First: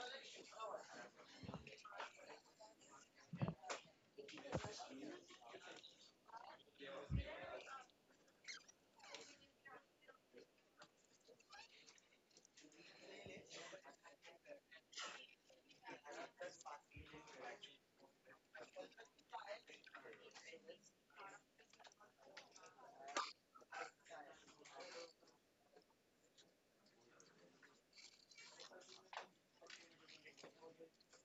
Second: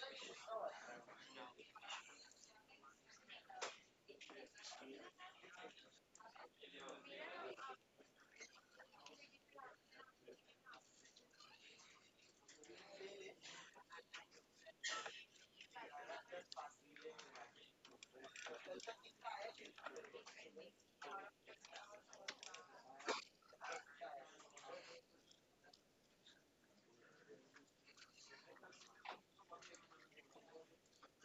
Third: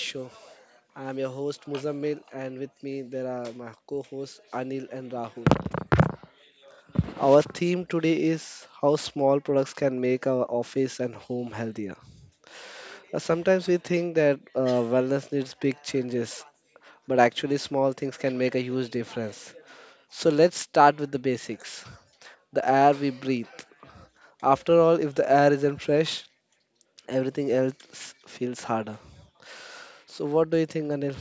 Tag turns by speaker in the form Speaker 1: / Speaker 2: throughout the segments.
Speaker 1: show. I am your host Muzammil and with me there are my co-hosts Anil and Rahul. Our theme today is how small products can make our office and home healthier. Sometimes we think that wellness needs big changes, but actually small things can make a huge difference. So let's start with the basics. The air we breathe. After all, if the air isn't fresh, everything else feels harder. So what do you think, Anil?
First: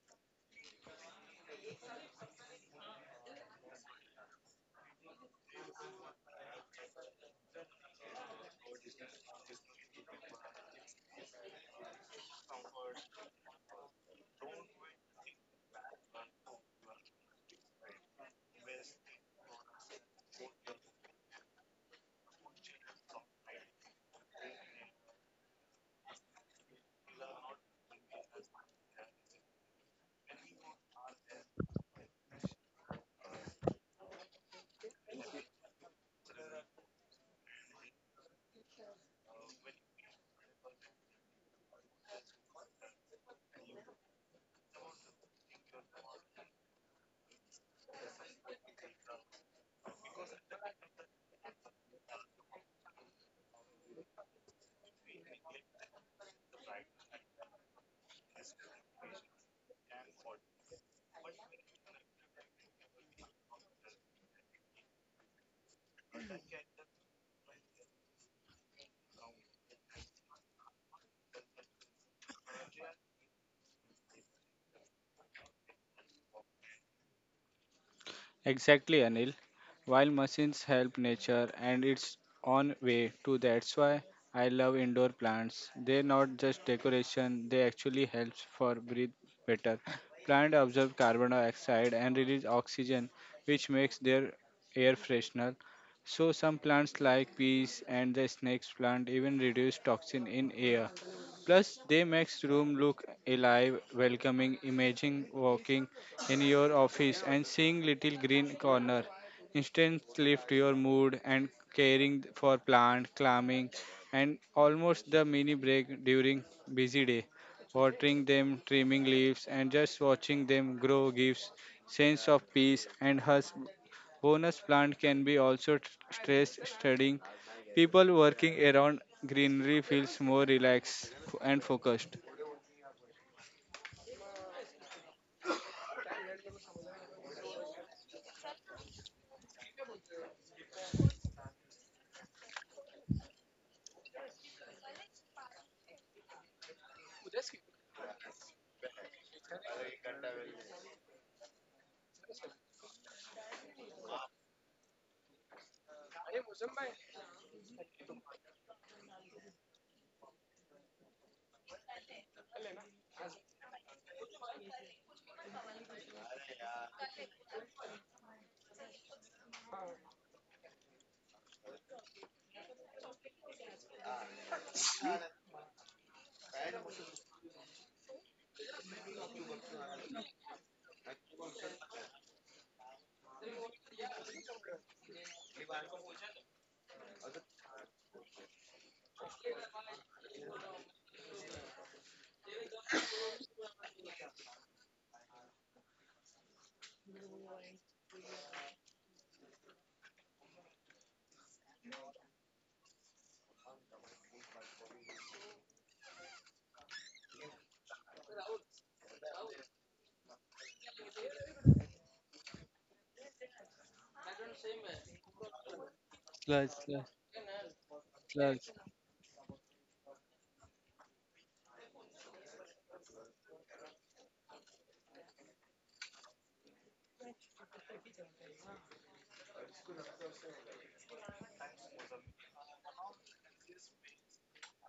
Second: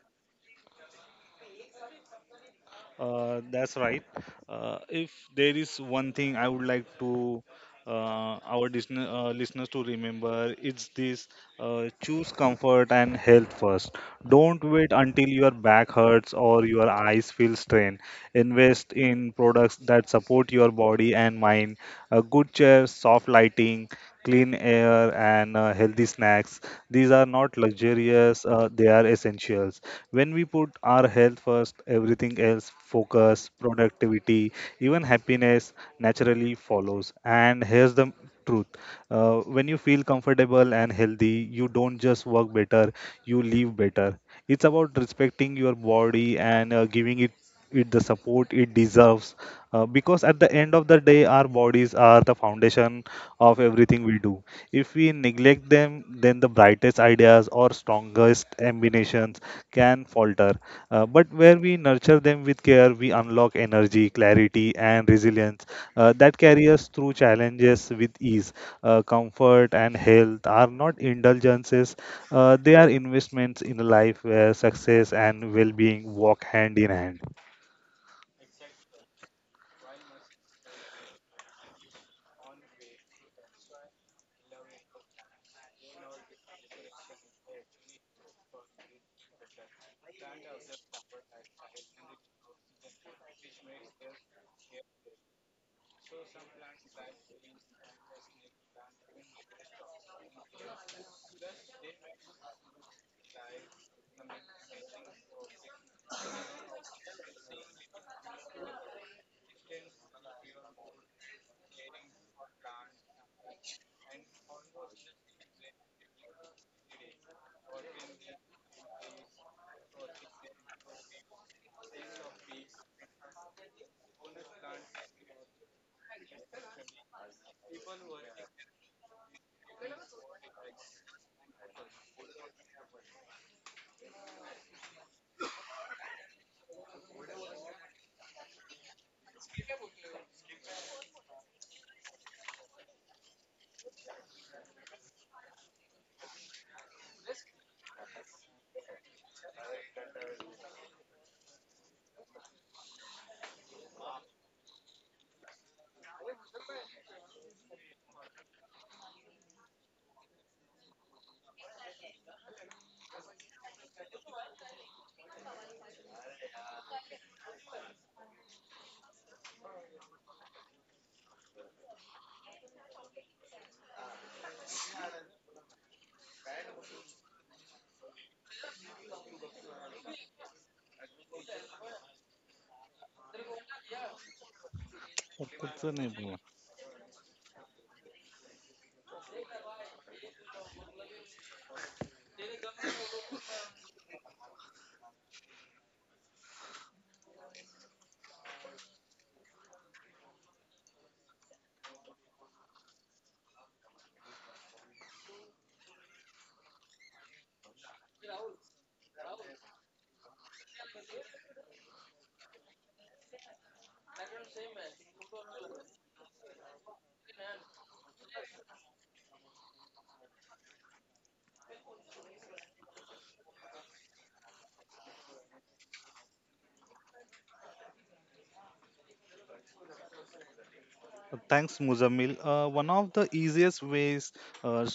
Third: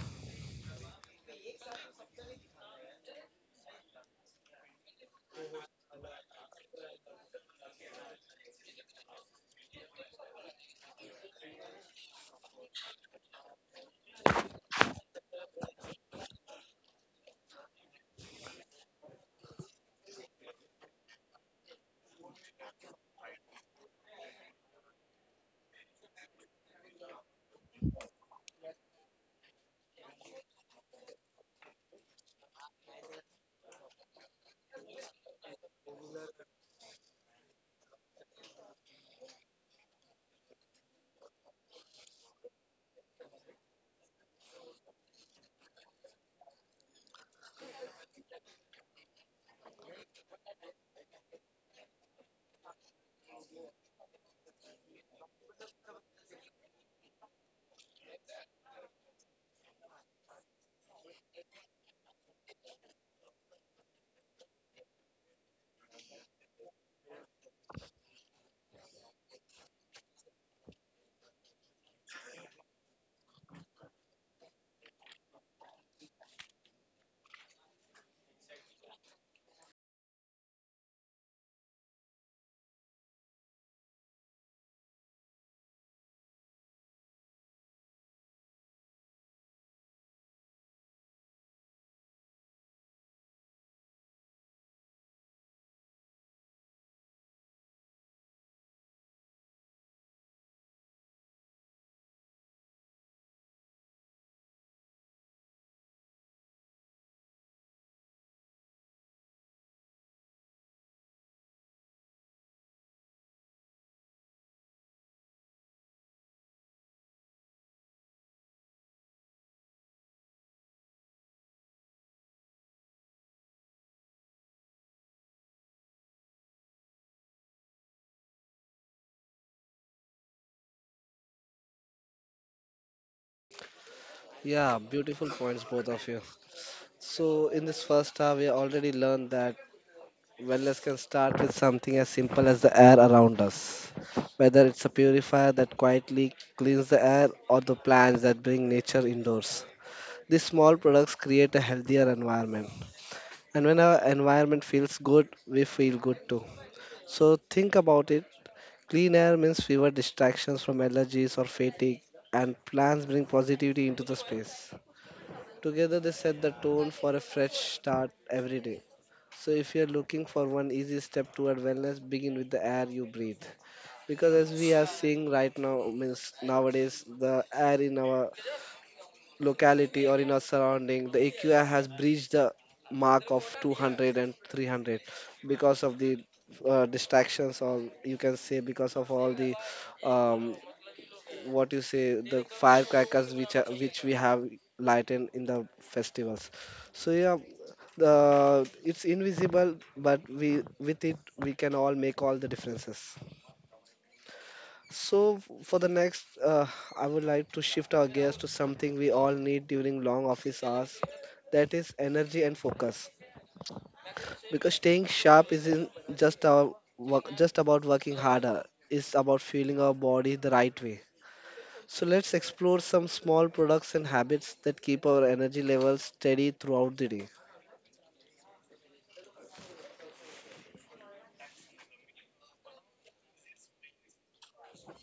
Speaker 2: That's right. If there is one thing I would like to listeners to remember, it's this: choose comfort and health first. Don't wait until your back hurts or your eyes feel strained. Invest in products that support your body and mind. A good chair, soft lighting, clean air, and healthy snacks. These are not luxurious, they are essentials. When we put our health first, everything else, focus, productivity, even happiness naturally follows. And here's the truth. When you feel comfortable and healthy, you don't just work better, you live better. It's about respecting your body and giving it the support it deserves, because at the end of the day our bodies are the foundation of everything we do. If we neglect them, then the brightest ideas or strongest combinations can falter. But where we nurture them with care, we unlock energy, clarity, and resilience that carry us through challenges with ease. Comfort and health are not indulgences, they are investments in a life where success and well-being walk hand in hand.
Speaker 3: Exactly, Anil. While machines help nature and its own way too, that's why I love indoor plants. They're not just decoration, they actually help for breathe better. Plants absorb carbon dioxide and release oxygen, which makes their air freshener. So some plants like peas and the snakes plant even reduce toxin in air. Plus, they makes room look alive, welcoming, imaging, walking in your office and seeing little green corner instantly lift your mood and caring for plant climbing and almost the mini break during busy day watering them trimming leaves and just watching them grow gives sense of peace and has bonus plant can be also stress studying people working around greenery feels more relaxed and focused.
Speaker 1: Yeah, beautiful points both of you. So, in this first hour, we already learned that wellness can start with something as simple as the air around us. Whether it's a purifier that quietly cleans the air or the plants that bring nature indoors. These small products create a healthier environment. And when our environment feels good, we feel good too. So, think about it, clean air means fewer distractions from allergies or fatigue, and plants bring positivity into the space. Together, they set the tone for a fresh start every day. So, if you're looking for one easy step toward wellness, begin with the air you breathe. Because as we are seeing right now, means nowadays the air in our locality or in our surrounding, the AQI has breached the mark of 200 and 300 because
Speaker 2: What's the
Speaker 1: of the
Speaker 2: name?
Speaker 1: distractions, or you can say because of all the um, what you say, the firecrackers which are, which we have lightened in the festivals. So yeah, the it's invisible, but we with it we can all make all the differences. So for the next, I would like to shift our gears to something we all need during long office hours, that is energy and focus, because staying sharp isn't
Speaker 3: Slush, slush,
Speaker 1: just about working harder,
Speaker 3: slush.
Speaker 1: it's about fueling our body the right way. So let's explore some small products and habits that keep our energy levels steady throughout the day.
Speaker 2: Thanks, Muzamil. One of the easiest ways uh,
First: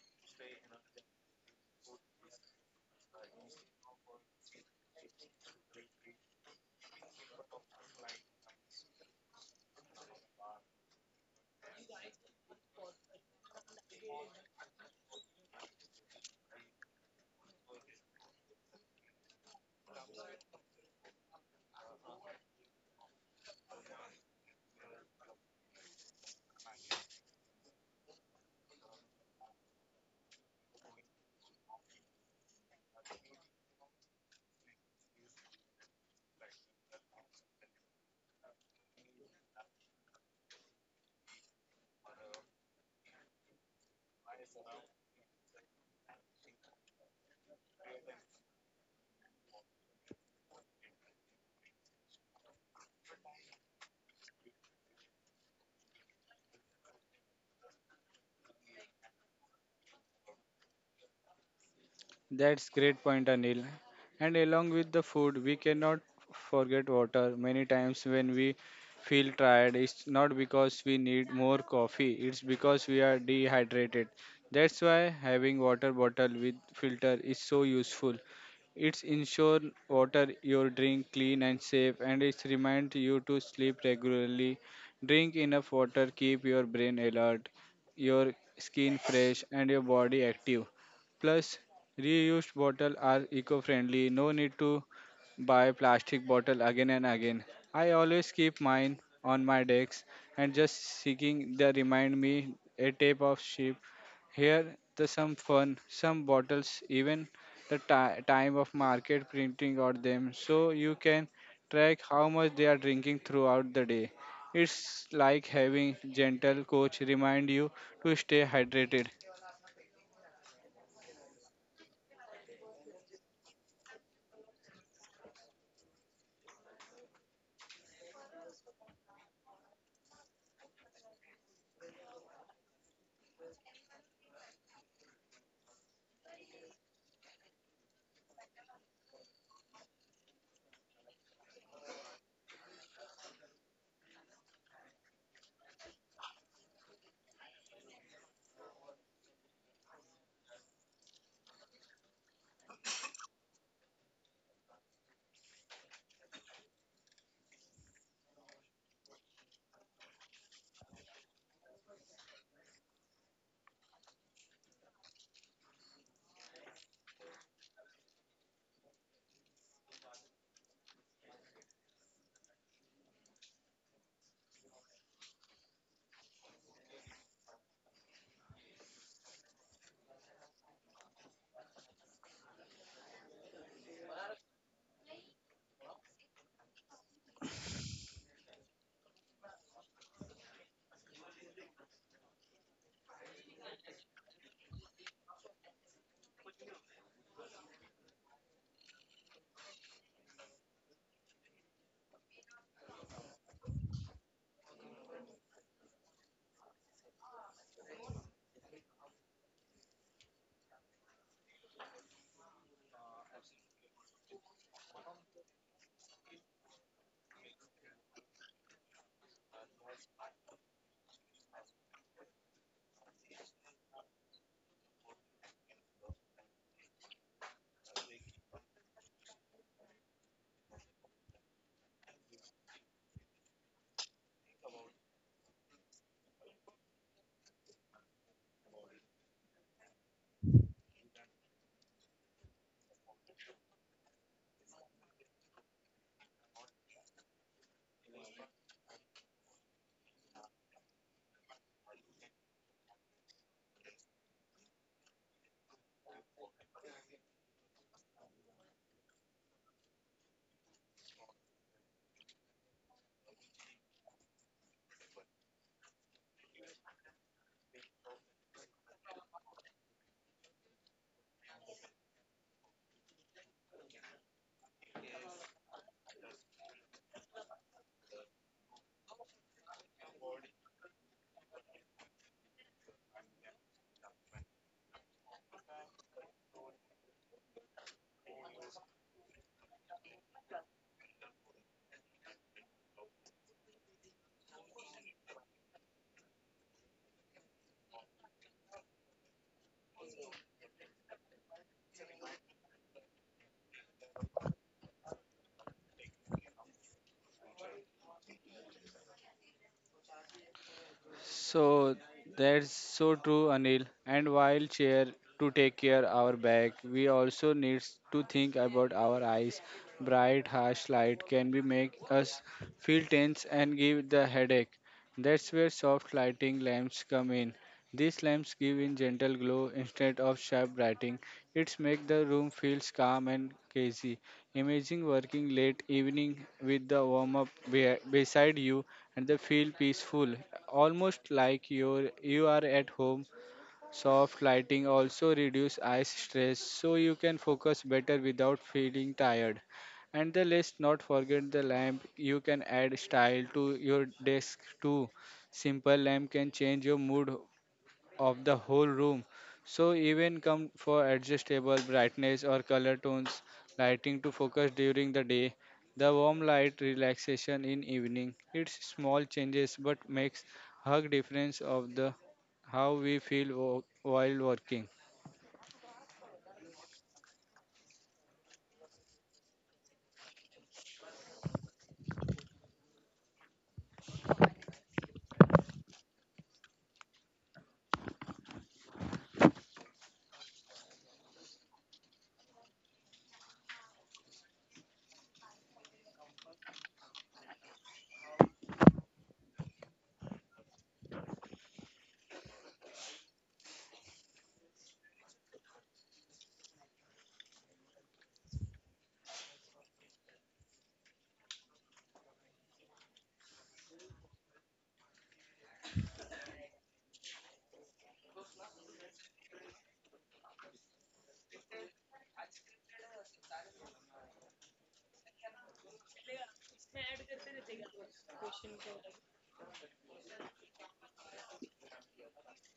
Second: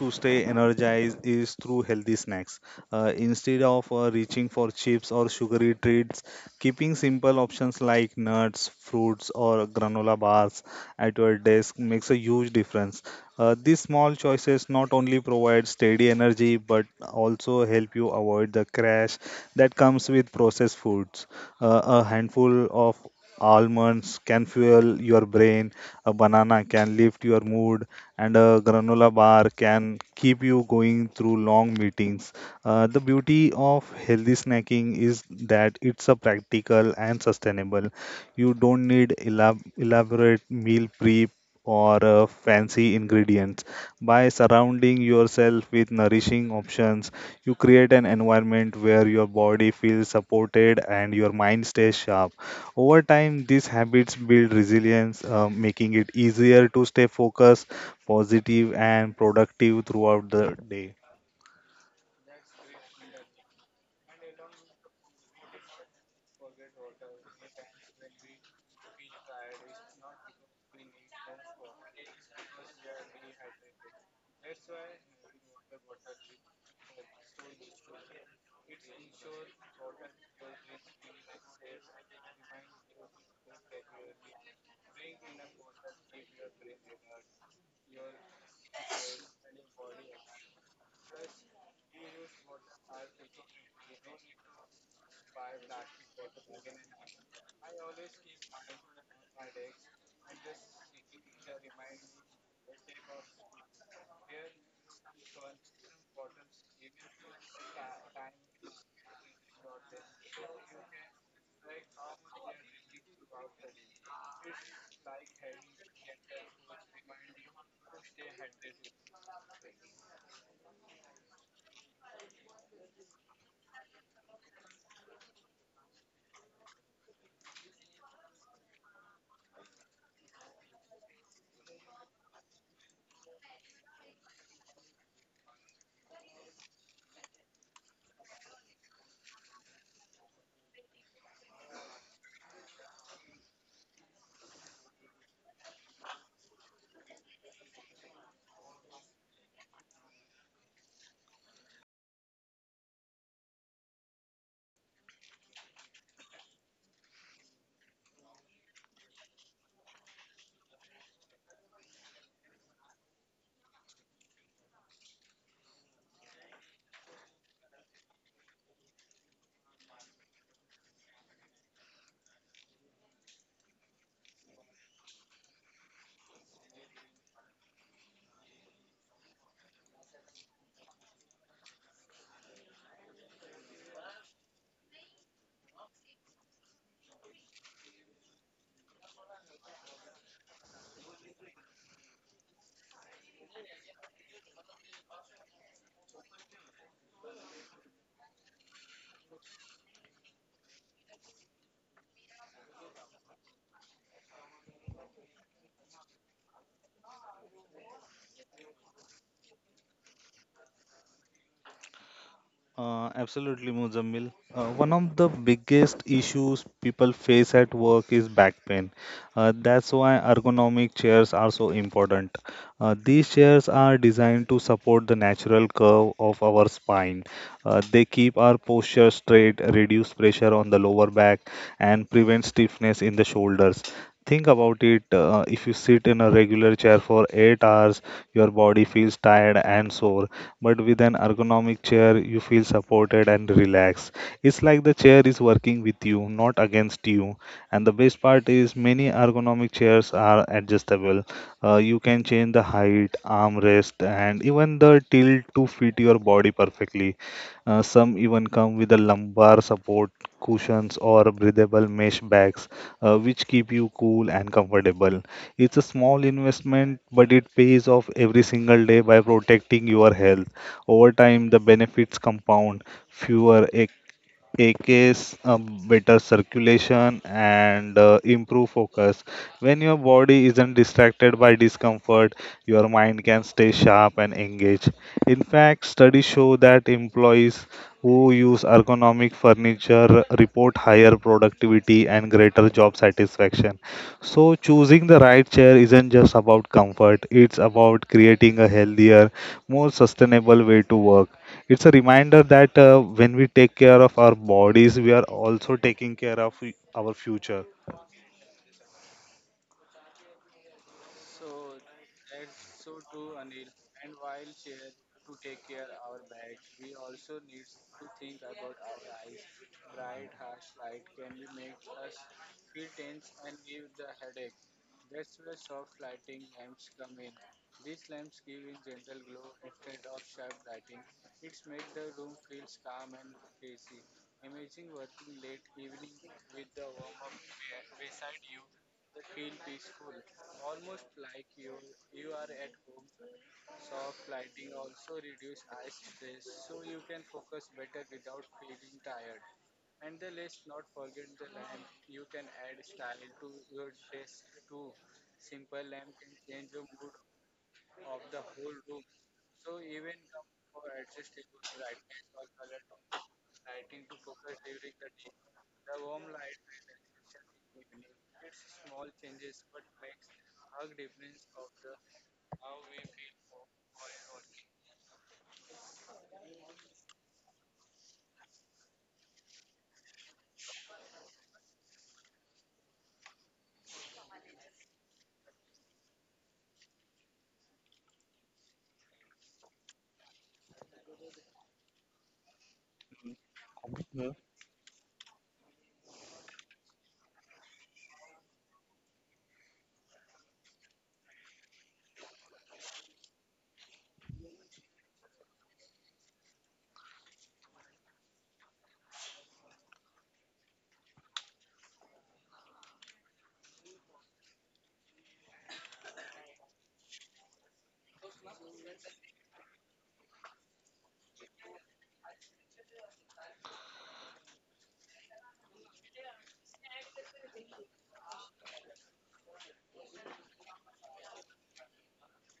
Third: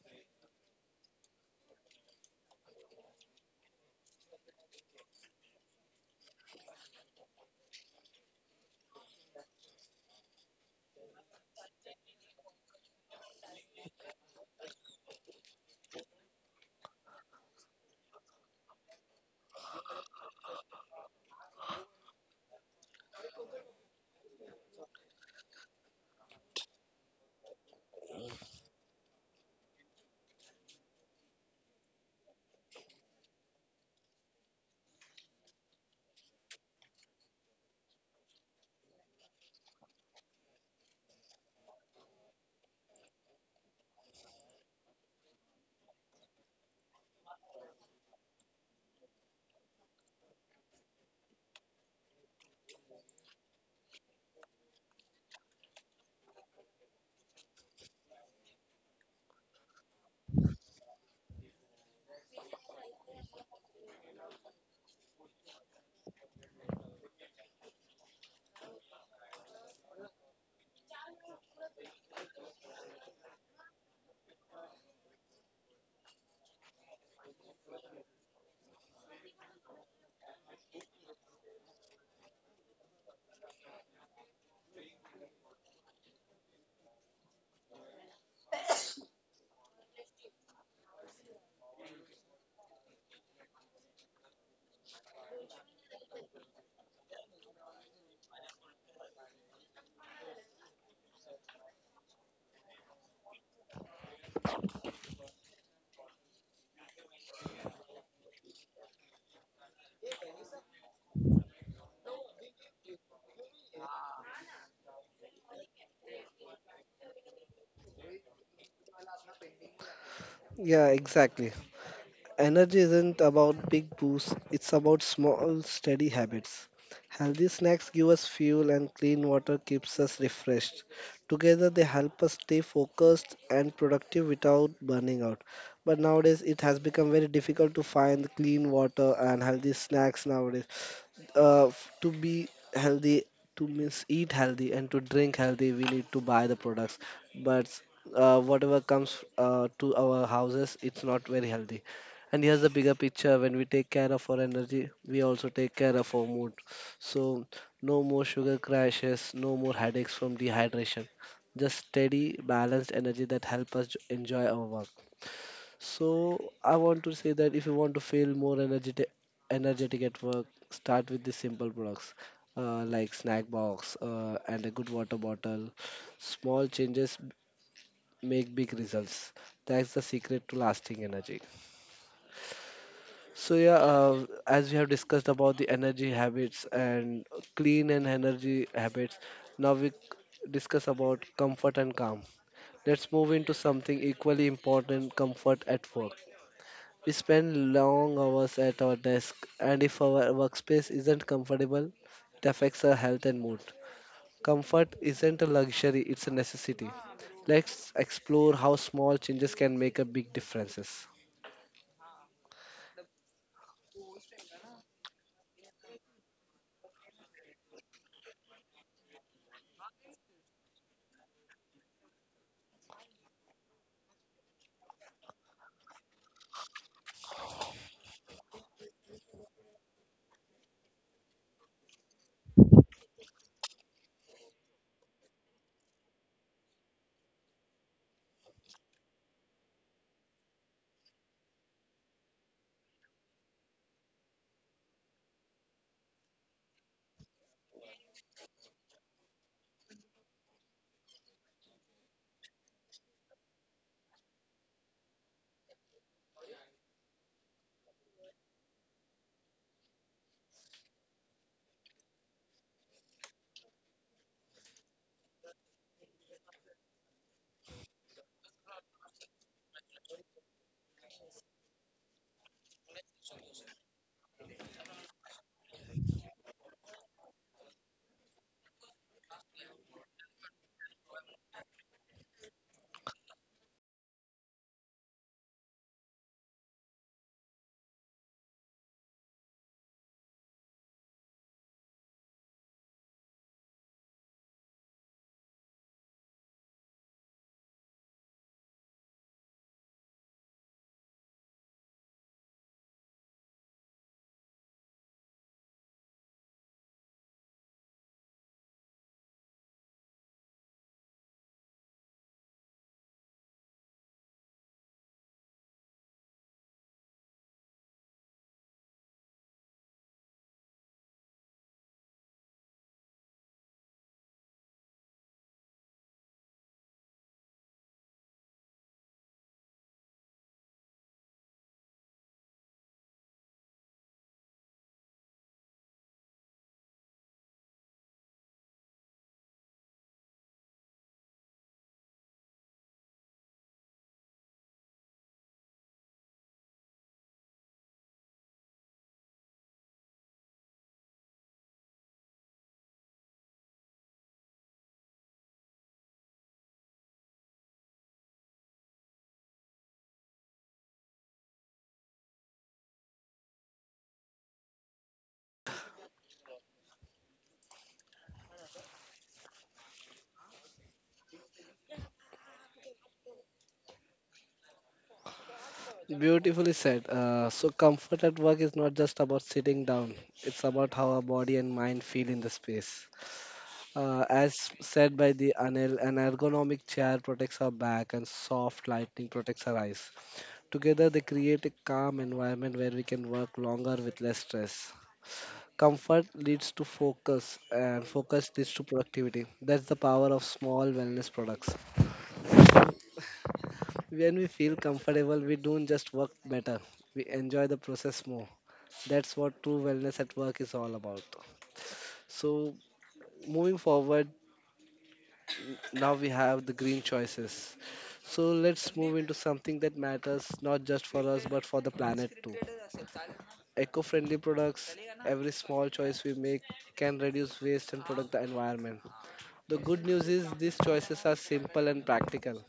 Speaker 2: to stay energized is through healthy snacks. Instead of reaching for chips or sugary treats, keeping simple options like nuts, fruits, or granola bars at your desk makes a huge difference. These small choices not only provide steady energy but also help you avoid the crash that comes with processed foods. A handful of almonds can fuel your brain, a banana can lift your mood, and a granola bar can keep you going through long meetings. The beauty of healthy snacking is that it's a practical and sustainable. You don't need elaborate meal prep or fancy ingredients. By surrounding yourself with nourishing options, you create an environment where your body feels supported and your mind stays sharp. Over time, these habits build resilience, making it easier to stay focused, positive, and productive throughout the day.
Speaker 3: That's great point, Anil. And along with the food, we cannot forget water. Many times when we feel tired, it's not because we need more coffee, it's because we are dehydrated. That's why having water bottle with filter is so useful. It's ensure water your drink clean and safe and it's remind you to sleep regularly. Drink enough water, keep your brain alert, your skin fresh and your body active. Plus, reused bottles are eco-friendly. No need to buy plastic bottle again and again. I always keep mine on my decks and just seeking they remind me a tape of sheep. Here the some fun, some bottles even the time of market printing or them so you can track how much they are drinking throughout the day. It's like having gentle coach remind you to stay hydrated.
Speaker 1: Yeah, exactly. Energy isn't about big boosts, it's about small, steady habits. Healthy snacks give us fuel and clean water keeps us refreshed. Together they help us stay focused and productive without burning out. But nowadays it has become very difficult to find clean water and healthy snacks nowadays. To be healthy, to means eat healthy and to drink healthy, we need to buy the products. But whatever comes to our houses, it's not very healthy. And here's the bigger picture: when we take care of our energy, we also take care of our mood. So no more sugar crashes, no more headaches from dehydration, just steady balanced energy that help us enjoy our work. So I want to say that if you want to feel more energetic, energetic at work, start with the simple products, like snack box, and a good water bottle. Small changes make big results. That's the secret to lasting energy. So yeah, as we have discussed about the energy habits and clean and energy habits, now we discuss about comfort and calm. Let's move into something equally important: comfort at work. We spend long hours at our desk, and if our workspace isn't comfortable, it affects our health and mood. Comfort isn't a luxury, it's a necessity. Let's explore how small changes can make a big differences.
Speaker 2: Absolutely, Muzammil. One of the biggest issues people face at work is back pain. That's why ergonomic chairs are so important. These chairs are designed to support the natural curve of our spine. They keep our posture straight, reduce pressure on the lower back, and prevent stiffness in the shoulders. Think about it. If you sit in a regular chair for 8 hours, your body feels tired and sore. But with an ergonomic chair, you feel supported and relaxed. It's like the chair is working with you, not against you. And the best part is, many ergonomic chairs are adjustable. You can change the height, armrest, and even the tilt to fit your body perfectly. Some even come with a lumbar support cushions or breathable mesh bags, which keep you cool and comfortable. It's a small investment, but it pays off every single day by protecting your health. Over time, the benefits compound. Fewer AKs, better circulation, and improve focus. When your body isn't distracted by discomfort, your mind can stay sharp and engaged. In fact, studies show that employees who use ergonomic furniture report higher productivity and greater job satisfaction. So, choosing the right chair isn't just about comfort, it's about creating a healthier, more sustainable way to work. It's a reminder that when we take care of our bodies, we are also taking care of our future.
Speaker 3: So that's so true, Anil. And while chair to take care our back, we also needs to think about our eyes. Bright, harsh light can be make us feel tense and give the headache. That's where soft lighting lamps come in. These lamps give in gentle glow instead of sharp lighting. It's make the room feels calm and cozy. Imagine working late evening with the warm up beside you and they feel peaceful, almost like you are at home. Soft lighting also reduce eye stress, so you can focus better without feeling tired. And the let's not forget the lamp. You can add style to your desk too. Simple lamp can change your mood of the whole room. So even come for adjustable brightness or color tones, lighting to focus during the day, the warm light relaxation in evening. It's small changes but makes hug difference of the how we feel while working.
Speaker 1: Beautifully said. So, comfort at work is not just about sitting down, it's about how our body and mind feel in the space. As said by the Anil, an ergonomic chair protects our back and soft lighting protects our eyes. Together, they create a calm environment where we can work longer with less stress. Comfort leads to focus, and focus leads to productivity. That's the power of small wellness products. When we feel comfortable, we don't just work better, we enjoy the process more. That's what true wellness at work is all about. So, moving forward, now we have the green choices. So, let's move into something that matters not just for us but for the planet too. Eco-friendly products. Every small choice we make can reduce waste and protect the environment. The good news is these choices are simple and practical.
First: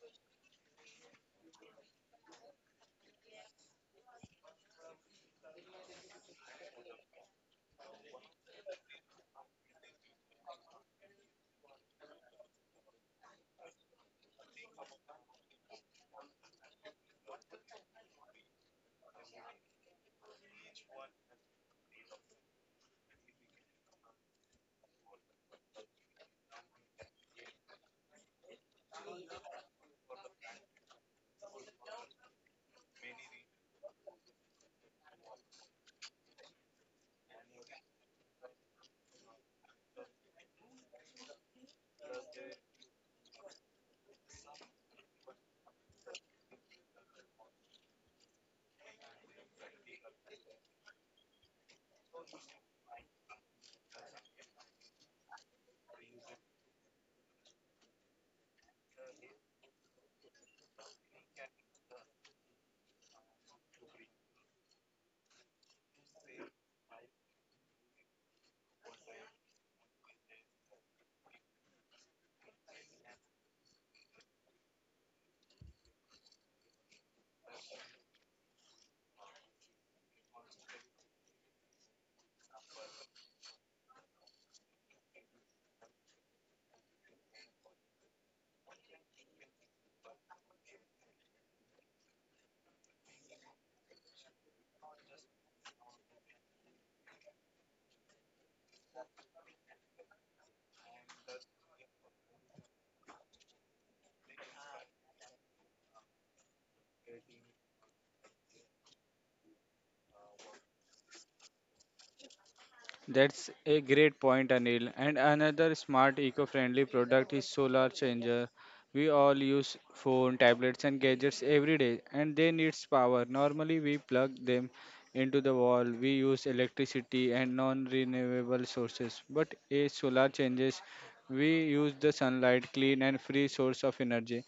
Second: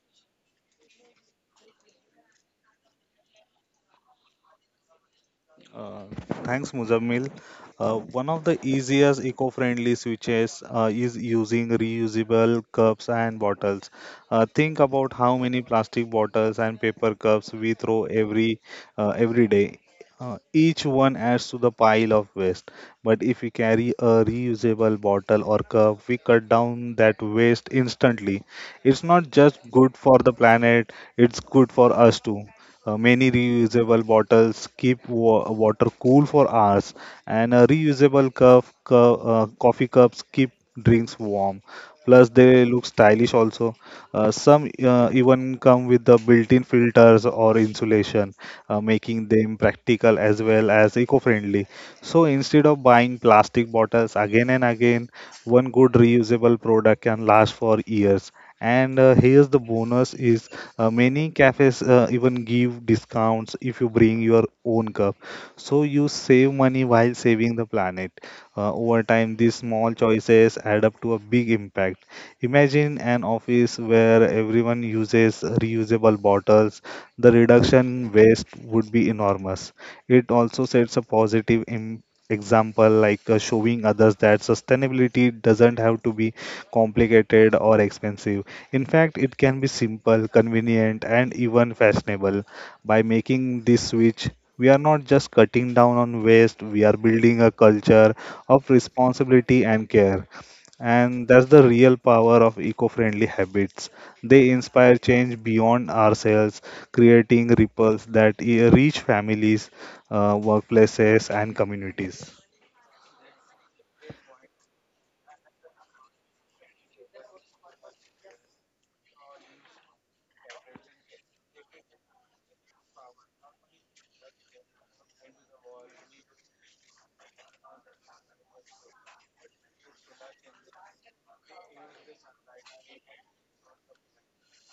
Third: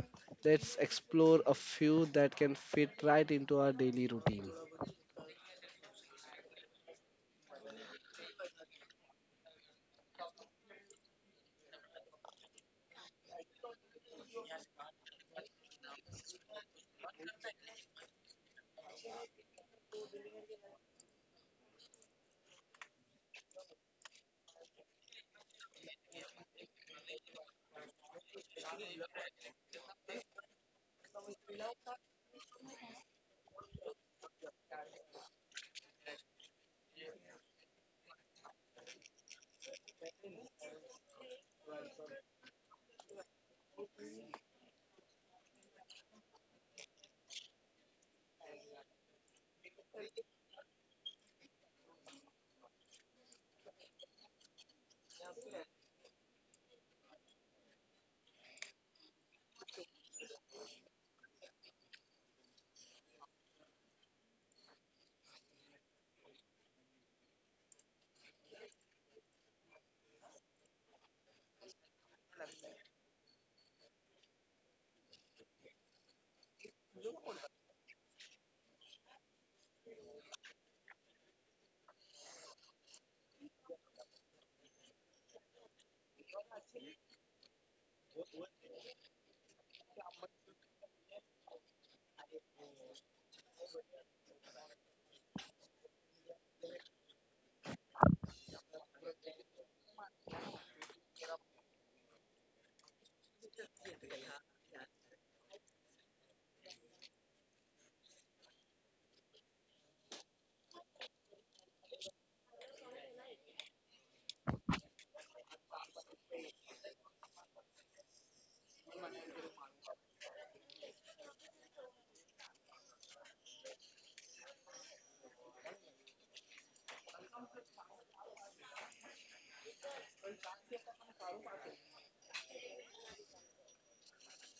Speaker 1: Let's explore a few that can fit right into our daily routine.
Speaker 2: Uh, Thanks, Muzammil. One of the easiest eco-friendly switches is using reusable cups and bottles. Think about how many plastic bottles and paper cups we throw every day. Each one adds to the pile of waste. But if we carry a reusable bottle or cup, we cut down that waste instantly. It's not just good for the planet; it's good for us too. Many reusable bottles keep water cool for hours, and a reusable coffee cups keep drinks warm. Plus, they look stylish also. Some even come with the built-in filters or insulation, making them practical as well as eco-friendly. So instead of buying plastic bottles again and again, one good reusable product can last for years, and here's the bonus is many cafes even give discounts if you bring your own cup. So you save money while saving the planet. Over time, these small choices add up to a big impact. Imagine an office where everyone uses reusable bottles. The reduction waste would be enormous. It also sets a positive example, like showing others that sustainability doesn't have to be complicated or expensive. In fact, it can be simple, convenient, and even fashionable. By making this switch, we are not just cutting down on waste, we are building a culture of responsibility and care. And that's the real power of eco friendly habits. They inspire change beyond ourselves, creating ripples that reach families, workplaces, and communities.
Speaker 3: That's a great point, Anil. And another smart eco-friendly product is solar changer. We all use phone, tablets and gadgets every day and they needs power. Normally we plug them into the wall. We use electricity and non-renewable sources. But a solar changes we use the sunlight, clean and free source of energy.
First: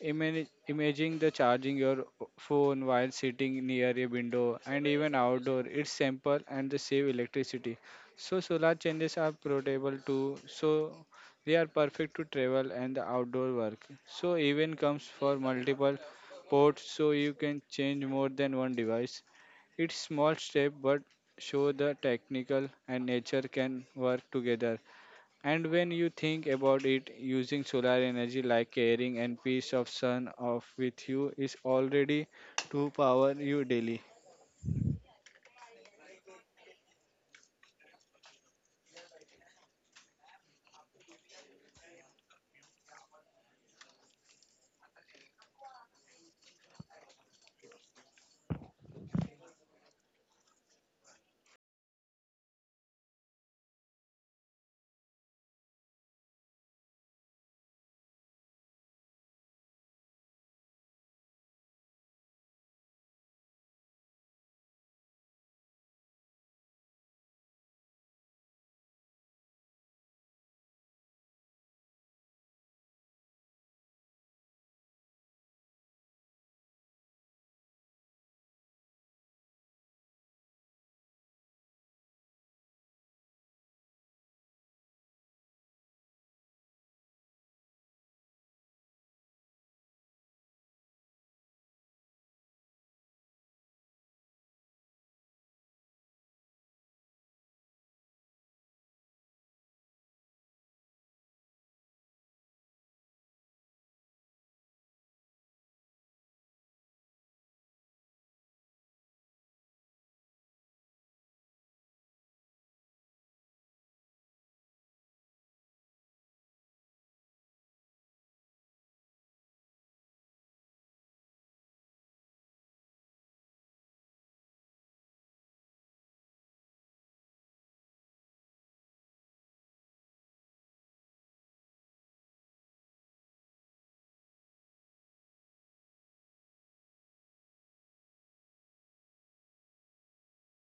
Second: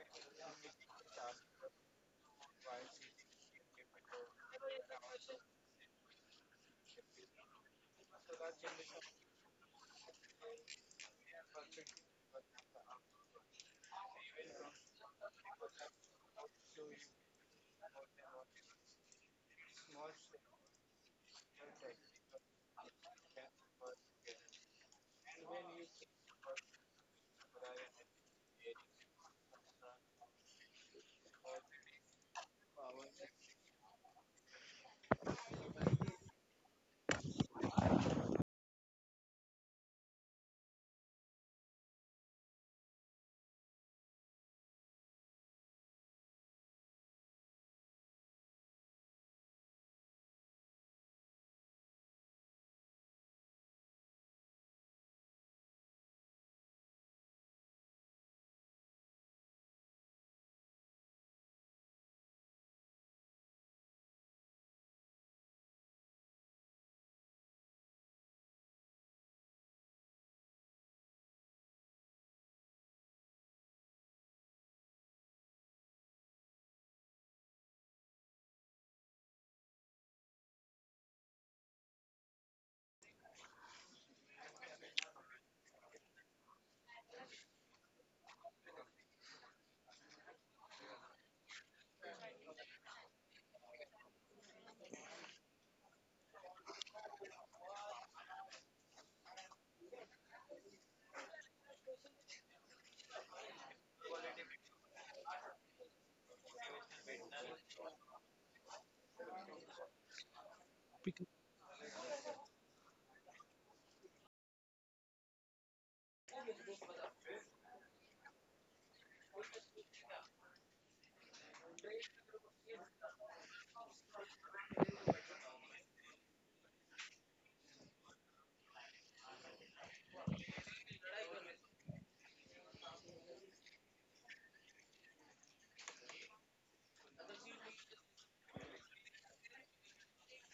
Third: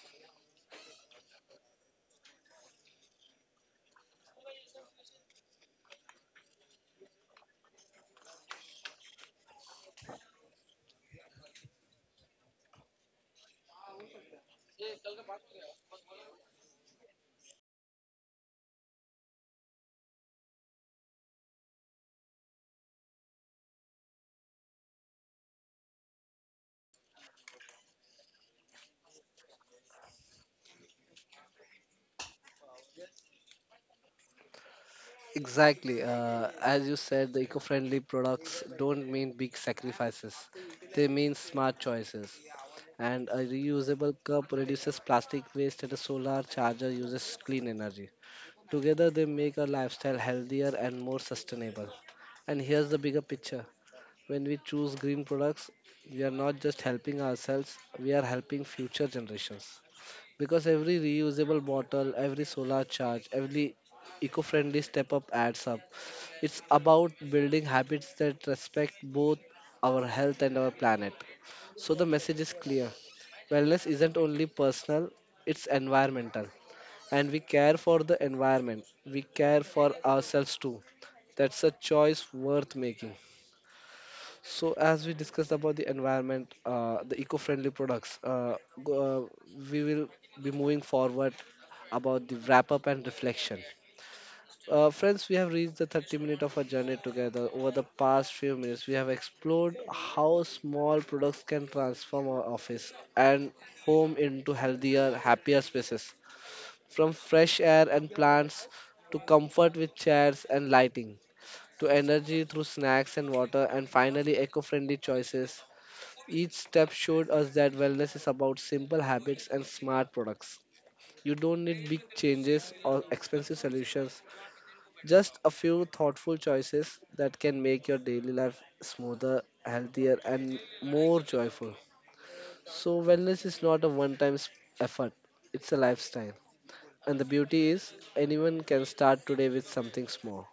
Speaker 3: Imagine imaging the charging your phone while sitting near a window and even outdoor. It's simple and they save electricity so solar changes are portable too. So they are perfect to travel and the outdoor work. So even comes for multiple ports so you can change more than one device. It's small step but show the technical and nature can work together. And when you think about it, using solar energy like carrying and piece of sun off with you is already to power you daily.
Speaker 1: Exactly. As you said, the eco friendly products don't mean big sacrifices, they mean smart choices. And a reusable cup reduces plastic waste, and a solar charger uses clean energy. Together, they make our lifestyle healthier and more sustainable. And here's the bigger picture. When we choose green products, we are not just helping ourselves, we are helping future generations. Because every reusable bottle, every solar charge, every eco friendly step up adds up. It's about building habits that respect both our health and our planet. So the message is clear: wellness isn't only personal, it's environmental. And we care for the environment, we care for ourselves too. That's a choice worth making. So, as we discussed about the environment, the eco-friendly products, go, uh, we will be moving forward about the wrap-up and reflection. Friends, we have reached the 30th minute of our journey together. Over the past few minutes, we have explored how small products can transform our office and home into healthier, happier spaces. From fresh air and plants, to comfort with chairs and lighting, to energy through snacks and water, and finally eco friendly choices, each step showed us that wellness is about simple habits and smart products. You don't need big changes or expensive solutions, just a few thoughtful choices that can make your daily life smoother, healthier, and more joyful. So, wellness is not a one time effort, it's a lifestyle. And the beauty is, anyone can start today with something small.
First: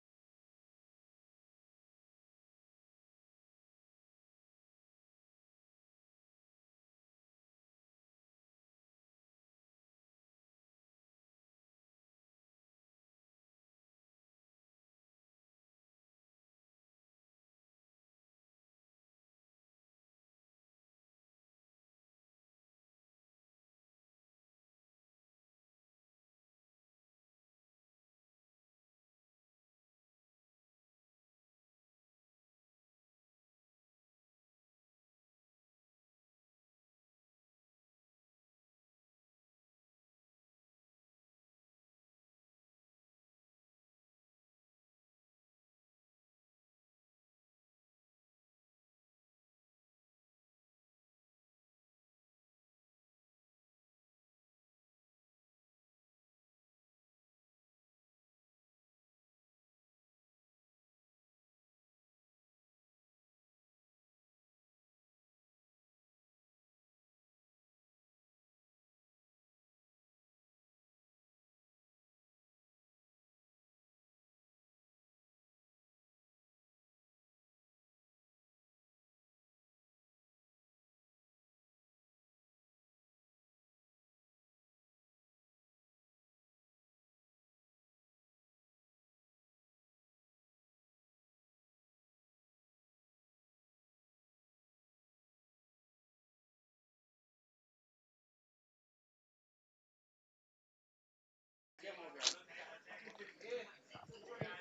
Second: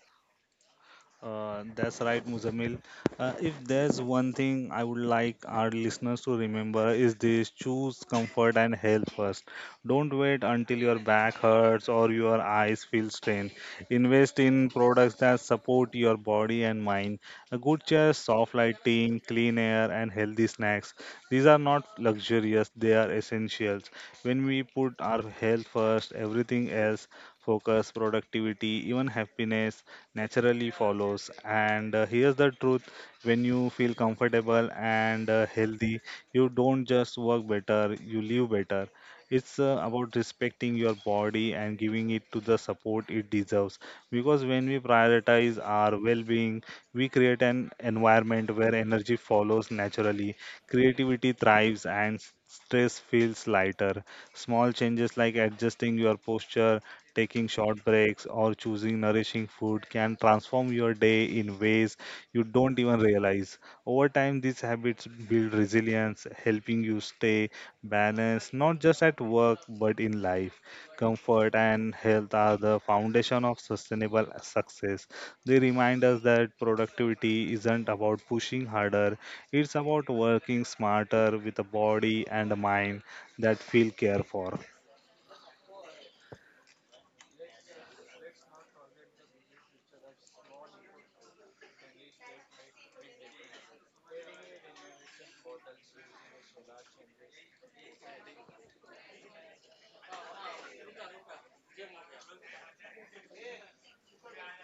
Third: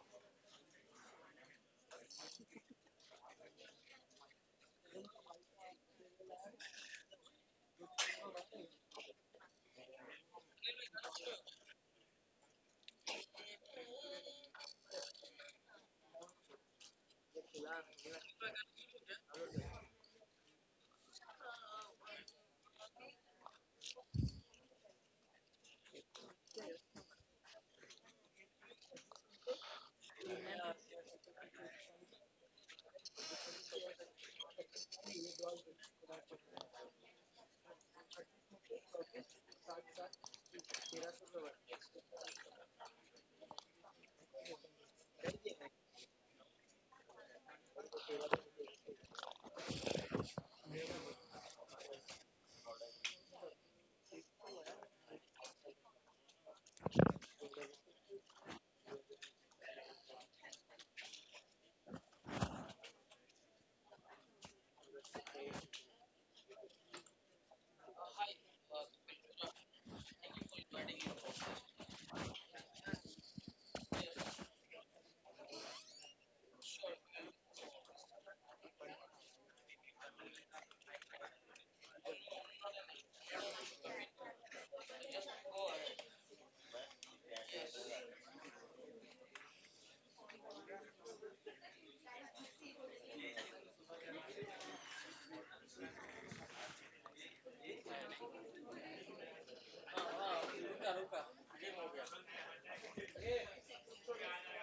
Speaker 2: That's right, Muzamil. If there's one thing I would like our listeners to remember is this: choose comfort and health first. Don't wait until your back hurts or your eyes feel strained. Invest in products that support your body and mind. A good chair, soft lighting, clean air, and healthy snacks. These are not luxurious, they are essentials. When we put our health first, everything else, focus, productivity, even happiness naturally follows. And here's the truth. When you feel comfortable and healthy, you don't just work better, you live better. It's about respecting your body and giving it to the support it deserves. Because when we prioritize our well-being, we create an environment where energy follows naturally, creativity thrives, and stress feels lighter. Small changes like adjusting your posture, taking short breaks, or choosing nourishing food can transform your day in ways you don't even realize. Over time, these habits build resilience, helping you stay balance, not just at work but in life. Comfort and health are the foundation of sustainable success. They remind us that productivity isn't about pushing harder, it's about working smarter with a body and a mind that feel care for.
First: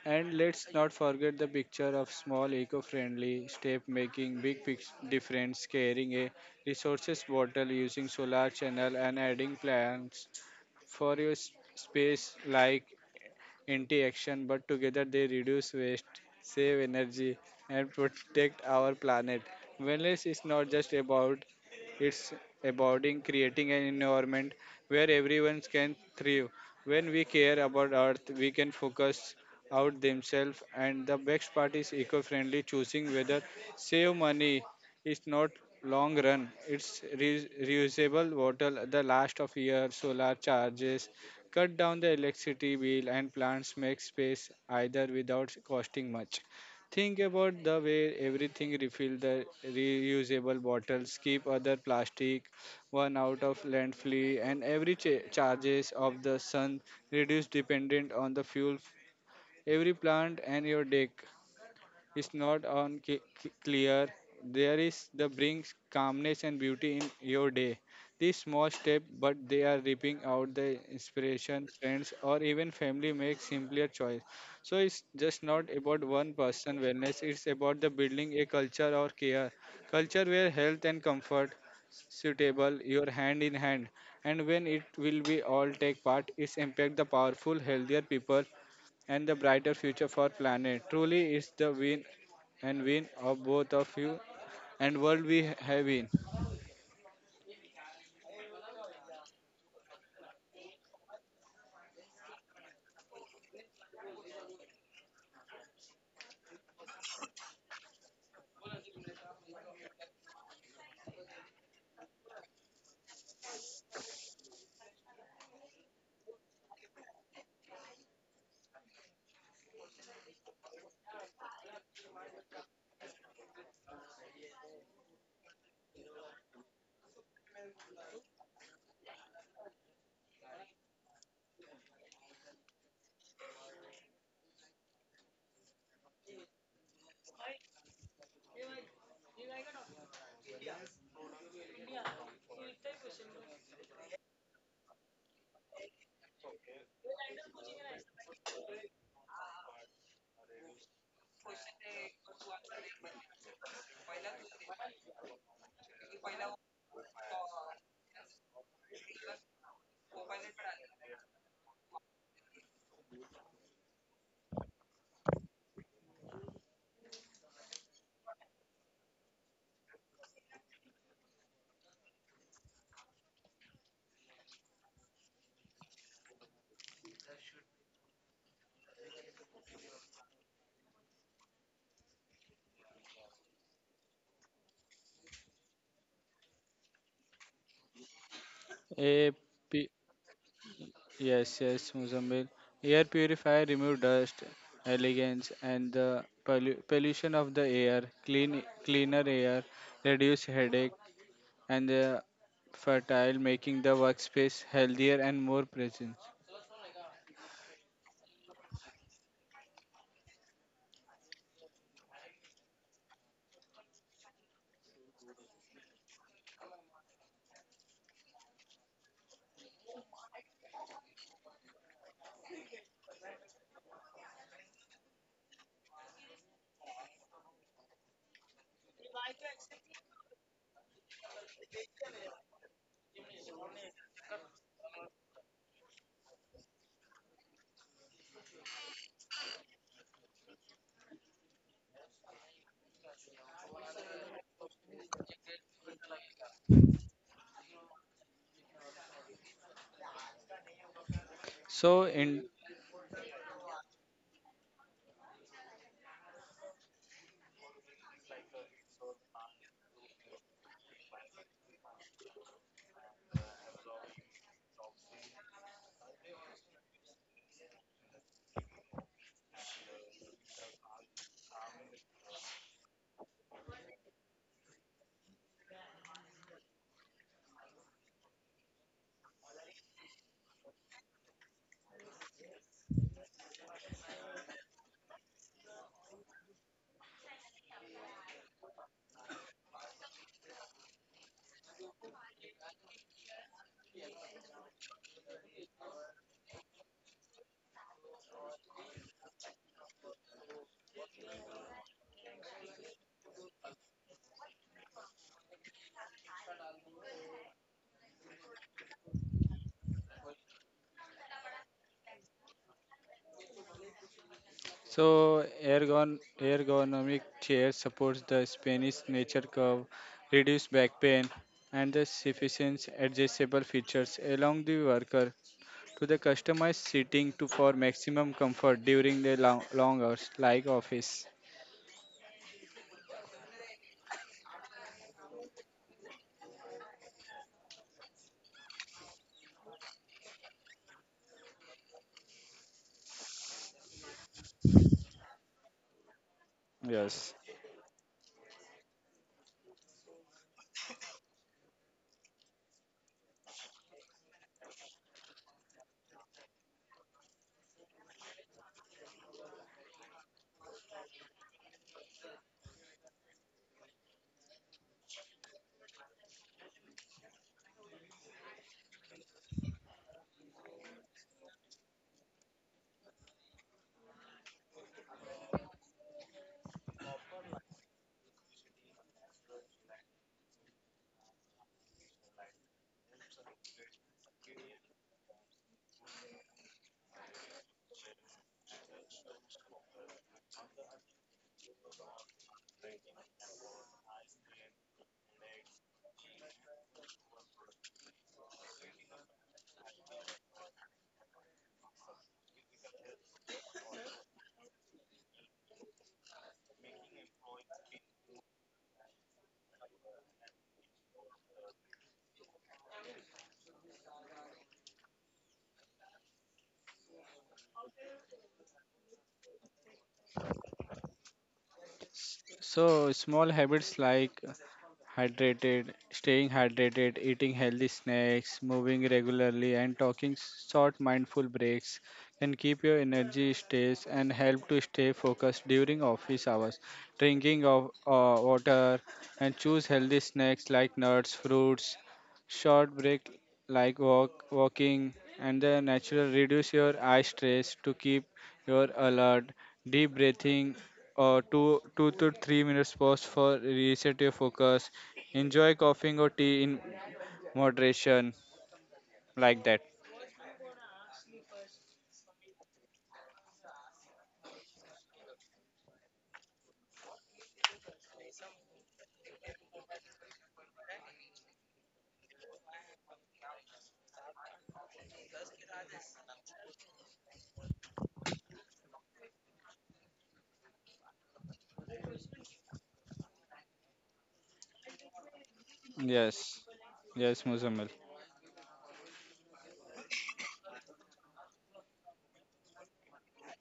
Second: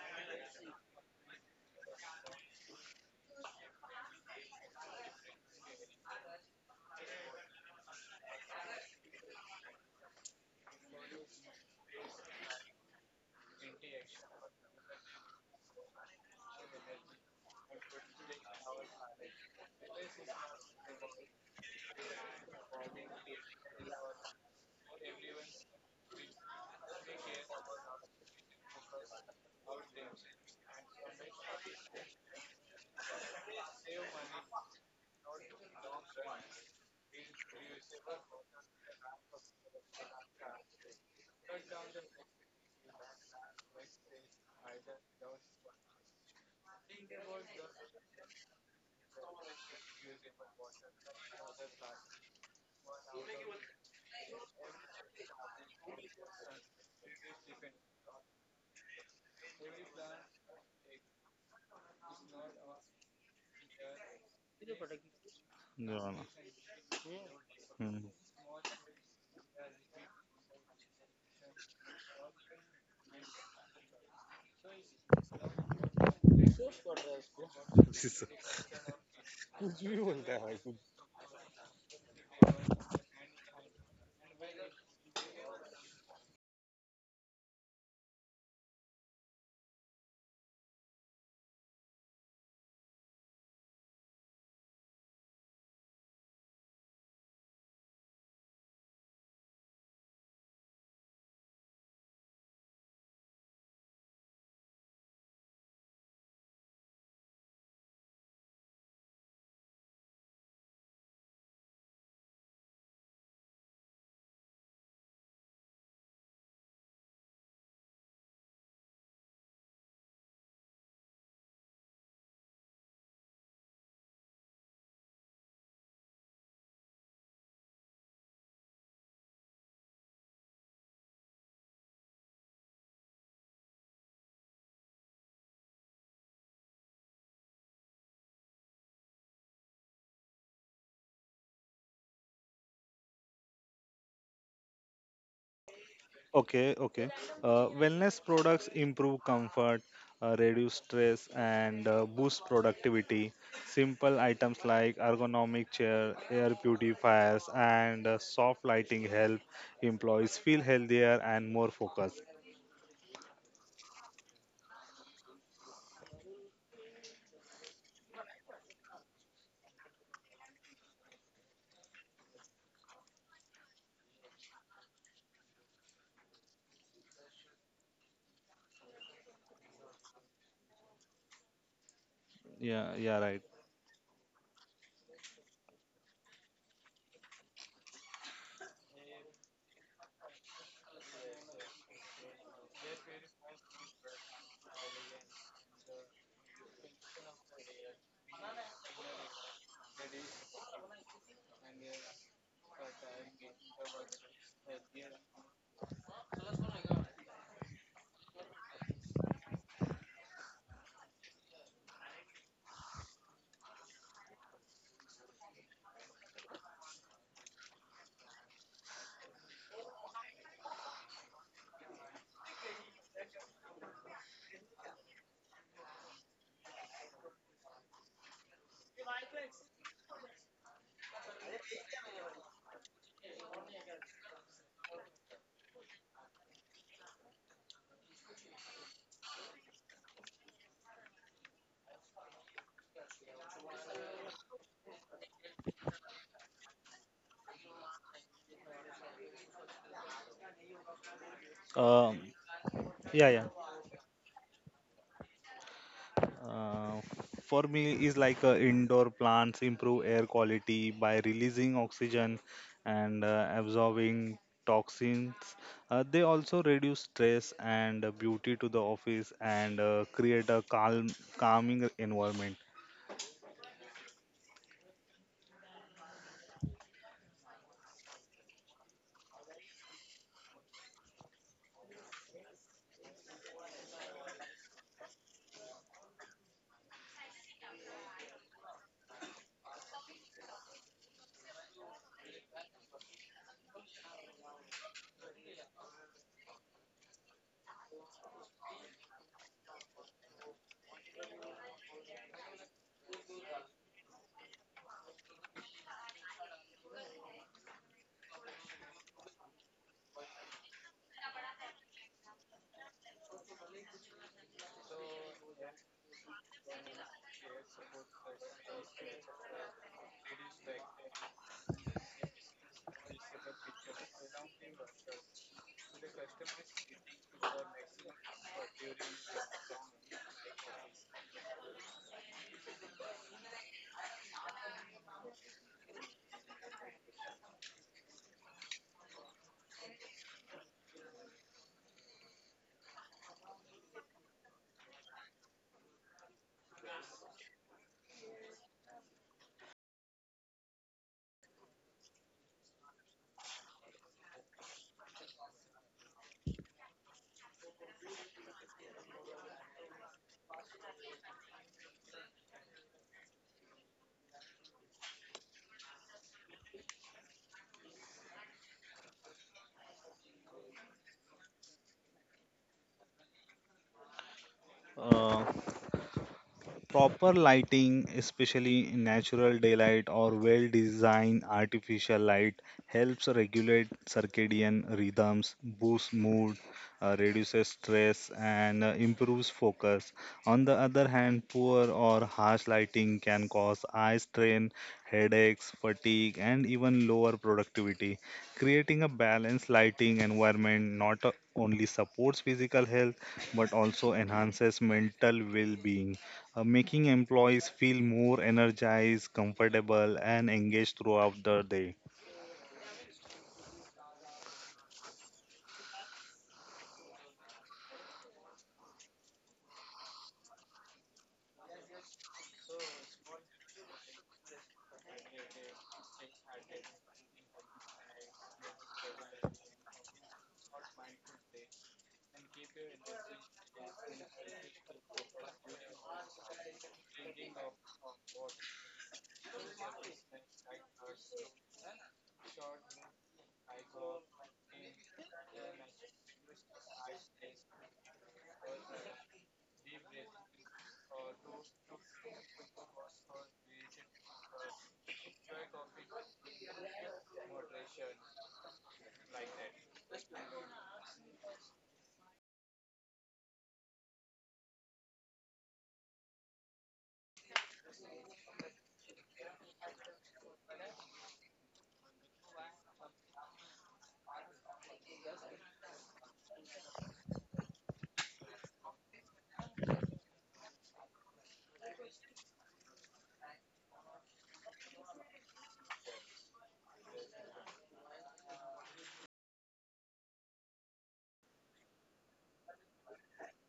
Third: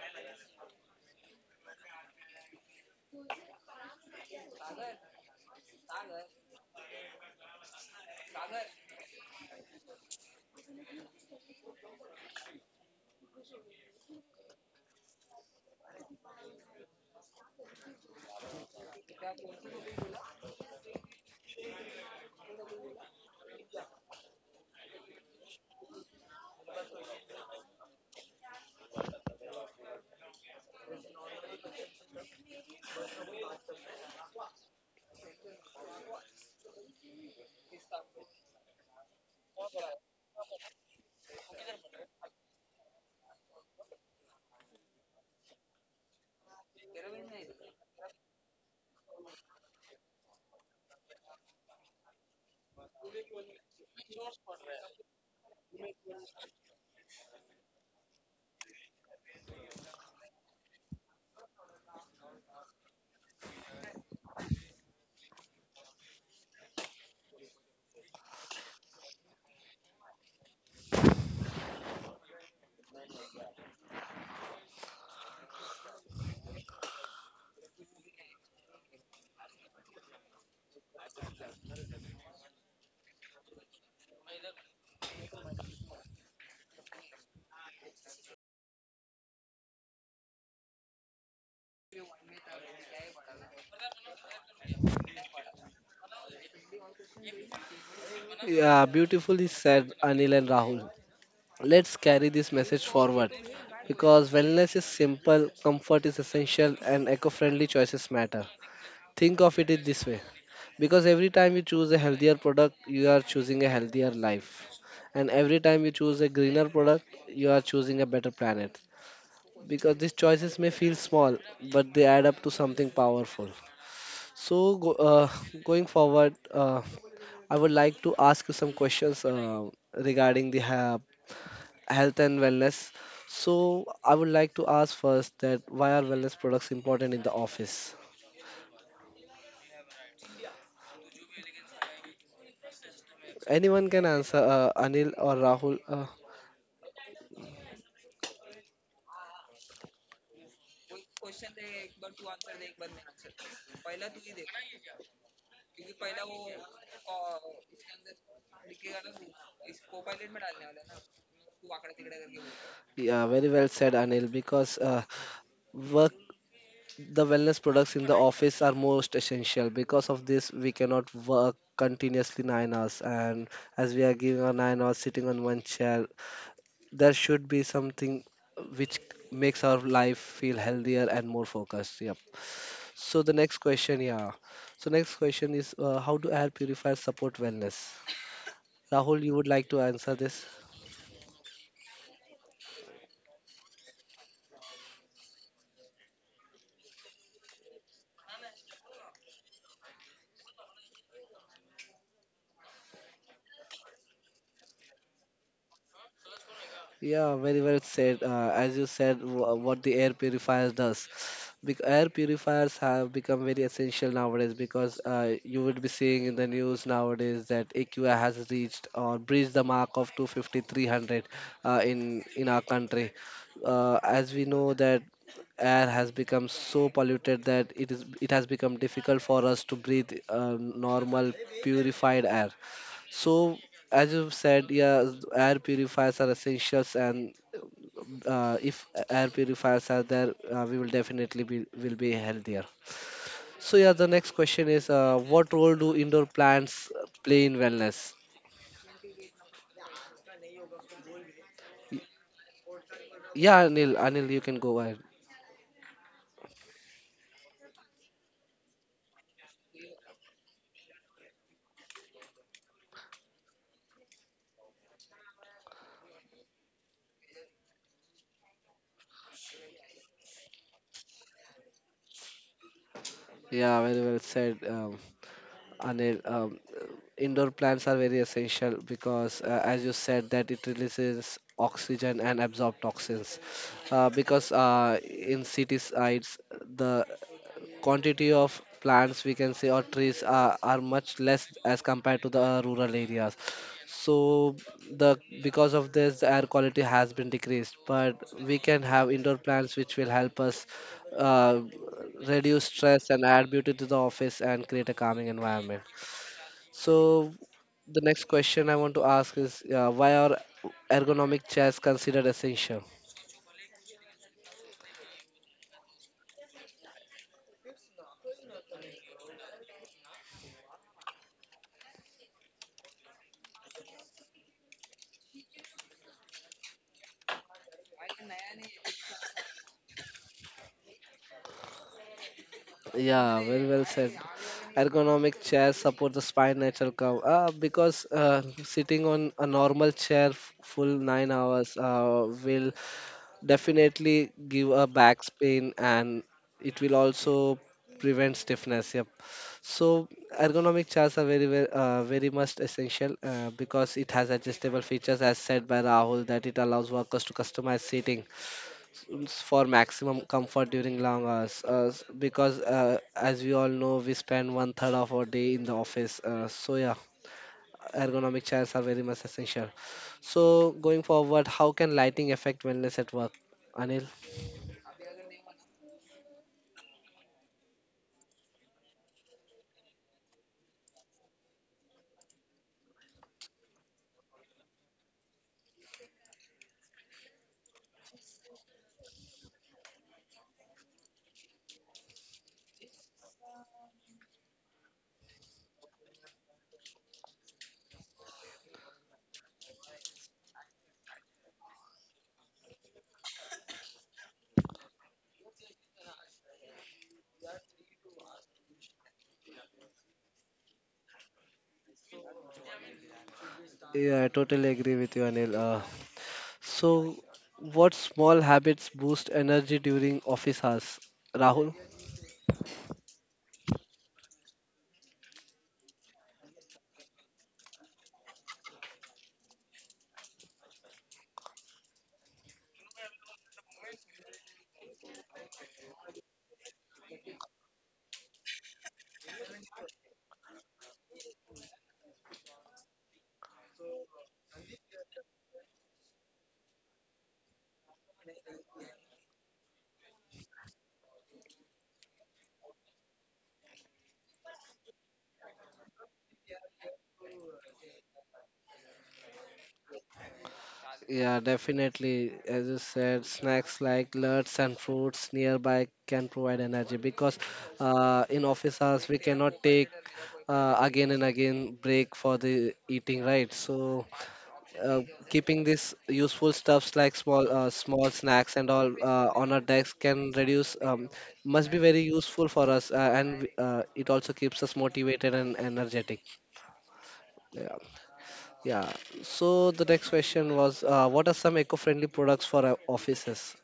Speaker 3: And let's not forget the picture of small eco-friendly step making big difference, carrying a resources bottle, using solar channel and adding plants for your space like interaction, but together they reduce waste, save energy, and protect our planet. Wellness is not just about it's about in creating an environment where everyone can thrive. When we care about Earth, we can focus out themselves, and the best part is eco-friendly choosing whether save money is not long run. It's reusable bottle, the last of year, solar charges, cut down the electricity bill and plants make space either without costing much. Think about the way everything refill the reusable bottles, keep other plastic, one out of landfill, and every charges of the sun reduce dependent on the fuel. Every plant and your deck is not on clear, there is the brings
Speaker 2: Yeah.
Speaker 3: calmness and beauty in your day.
Speaker 2: Hmm.
Speaker 3: These small steps, but they are ripping out the inspiration, friends, or even family make simpler choice. So it's just not about one person wellness. It's about the building a culture or care, culture where health and comfort suitable your hand in hand and when it will be all take part its impact the powerful healthier people and the brighter future for planet. Truly, it's the win and win of both of you and world we have in.
Speaker 1: Yeah, beautifully said, Anil and Rahul. Let's carry this message forward, because wellness is simple, comfort is essential, and eco friendly choices matter. Think of it in this way, because every time you choose a healthier product, you are choosing a healthier life, and every time you choose a greener product, you are choosing a better planet. Because these choices may feel small, but they add up to something powerful. So, going forward, I would like to ask you some questions regarding the ha health and wellness. So I would like to ask first that why are wellness products important in the office? Anyone can answer, Anil or Rahul.
Speaker 2: Okay, okay. Wellness products improve comfort, reduce stress, and boost productivity. Simple items like ergonomic chair, air purifiers, and soft lighting help employees feel healthier and more focused.
Speaker 1: Yeah, very well said, Anil. Because work, the wellness products in the office are most essential. Because of this, we cannot work continuously 9 hours, and as we are giving our 9 hours sitting on one chair, there should be something which makes our life feel healthier and more focused. Yep.
Speaker 2: Yeah, yeah,
Speaker 1: So the
Speaker 2: right.
Speaker 1: next question, yeah. So next question is, how do air purifiers support wellness? Rahul,
Speaker 3: A
Speaker 1: you would like to
Speaker 3: P-
Speaker 1: answer this?
Speaker 3: yes, yes, Mozambique. Air purifier remove dust, elegance, and the pollution of the air. Clean, cleaner air, reduce headache, and the fertile, making the workspace healthier and more present.
Speaker 1: Yeah, very well said. As you said, what the air purifiers does. Air purifiers have become very essential nowadays because you would be seeing in the news nowadays that AQI has reached or breached the mark of 250, 300, in our country. As we know that air has become so polluted that it has become difficult for us to breathe normal purified air. So, as you said, yeah, air purifiers are essentials, and if air purifiers are there, we will be healthier. So, yeah, the next question is, what role do indoor plants play in wellness?
Speaker 3: So,
Speaker 2: Um,
Speaker 3: in
Speaker 2: yeah, yeah.
Speaker 1: Yeah, Anil, you can go ahead.
Speaker 2: Uh, for me is like indoor plants improve air quality by releasing oxygen and absorbing toxins. They also reduce stress and beauty to the office and create a calming environment.
Speaker 1: Yeah, very well said, Anil. Indoor plants are very essential because, as you said, that it releases oxygen and absorb toxins. Because in cities, it's the quantity of plants, we can say, or trees are much less as compared to the rural areas. So the because of this the air quality has been decreased, but we can have indoor plants which will help us uh, reduce stress and add beauty to the office and create a calming environment. So the next question I want to ask is, why are ergonomic chairs considered essential?
Speaker 3: So, ergonomic chair supports the Spanish nature curve, reduce back pain, and the sufficient adjustable features along the worker to the customized seating to for maximum comfort during the long, long hours like office.
Speaker 1: Yeah, very well said. Ergonomic chairs support the spine natural curve. Because sitting on a normal chair full 9 hours will definitely give a back pain, and it will
Speaker 3: Yes.
Speaker 1: also prevent stiffness. Yep. So ergonomic chairs are very much essential, because it has adjustable features, as said by Rahul, that it allows workers to customize seating tools for maximum comfort during long hours, because as we all know we spend one third of our day in the office, so yeah, ergonomic chairs are very much essential. So going forward, how can lighting affect wellness at work, Anil?
Speaker 2: Uh, Proper lighting, especially natural daylight or well designed artificial light, helps regulate circadian rhythms, boosts mood, reduces stress, and improves focus. On the other hand, poor or harsh lighting can cause eye strain, headaches, fatigue, and even lower productivity. Creating a balanced lighting environment not only supports physical health but also enhances mental well being, making employees feel more energized, comfortable, and engaged throughout the day.
Speaker 1: Yeah, I totally agree with you, Anil. So, what small habits boost energy during office hours, Rahul?
Speaker 3: So, small habits like staying hydrated, eating healthy snacks, moving regularly, and talking short mindful breaks can keep your energy stays and help to stay focused during office hours. Drinking of water and choose healthy snacks like nuts, fruits, short break like walking, and the natural reduce your eye stress to keep your alert. Deep breathing or 2 to 3 minutes pause for reset your focus. Enjoy coughing or tea in moderation, like that.
Speaker 1: Yeah, definitely. As you said, snacks like nuts and fruits nearby can provide energy because in office hours we cannot take again and again break for the eating, right? So uh, keeping these useful stuffs like small snacks and all on our desk can reduce must be very useful for us, and it also keeps us motivated and energetic.
Speaker 3: Yes, yes,
Speaker 1: Yeah.
Speaker 3: Muzammil.
Speaker 1: Yeah. So the next question was, what are some eco-friendly products for offices?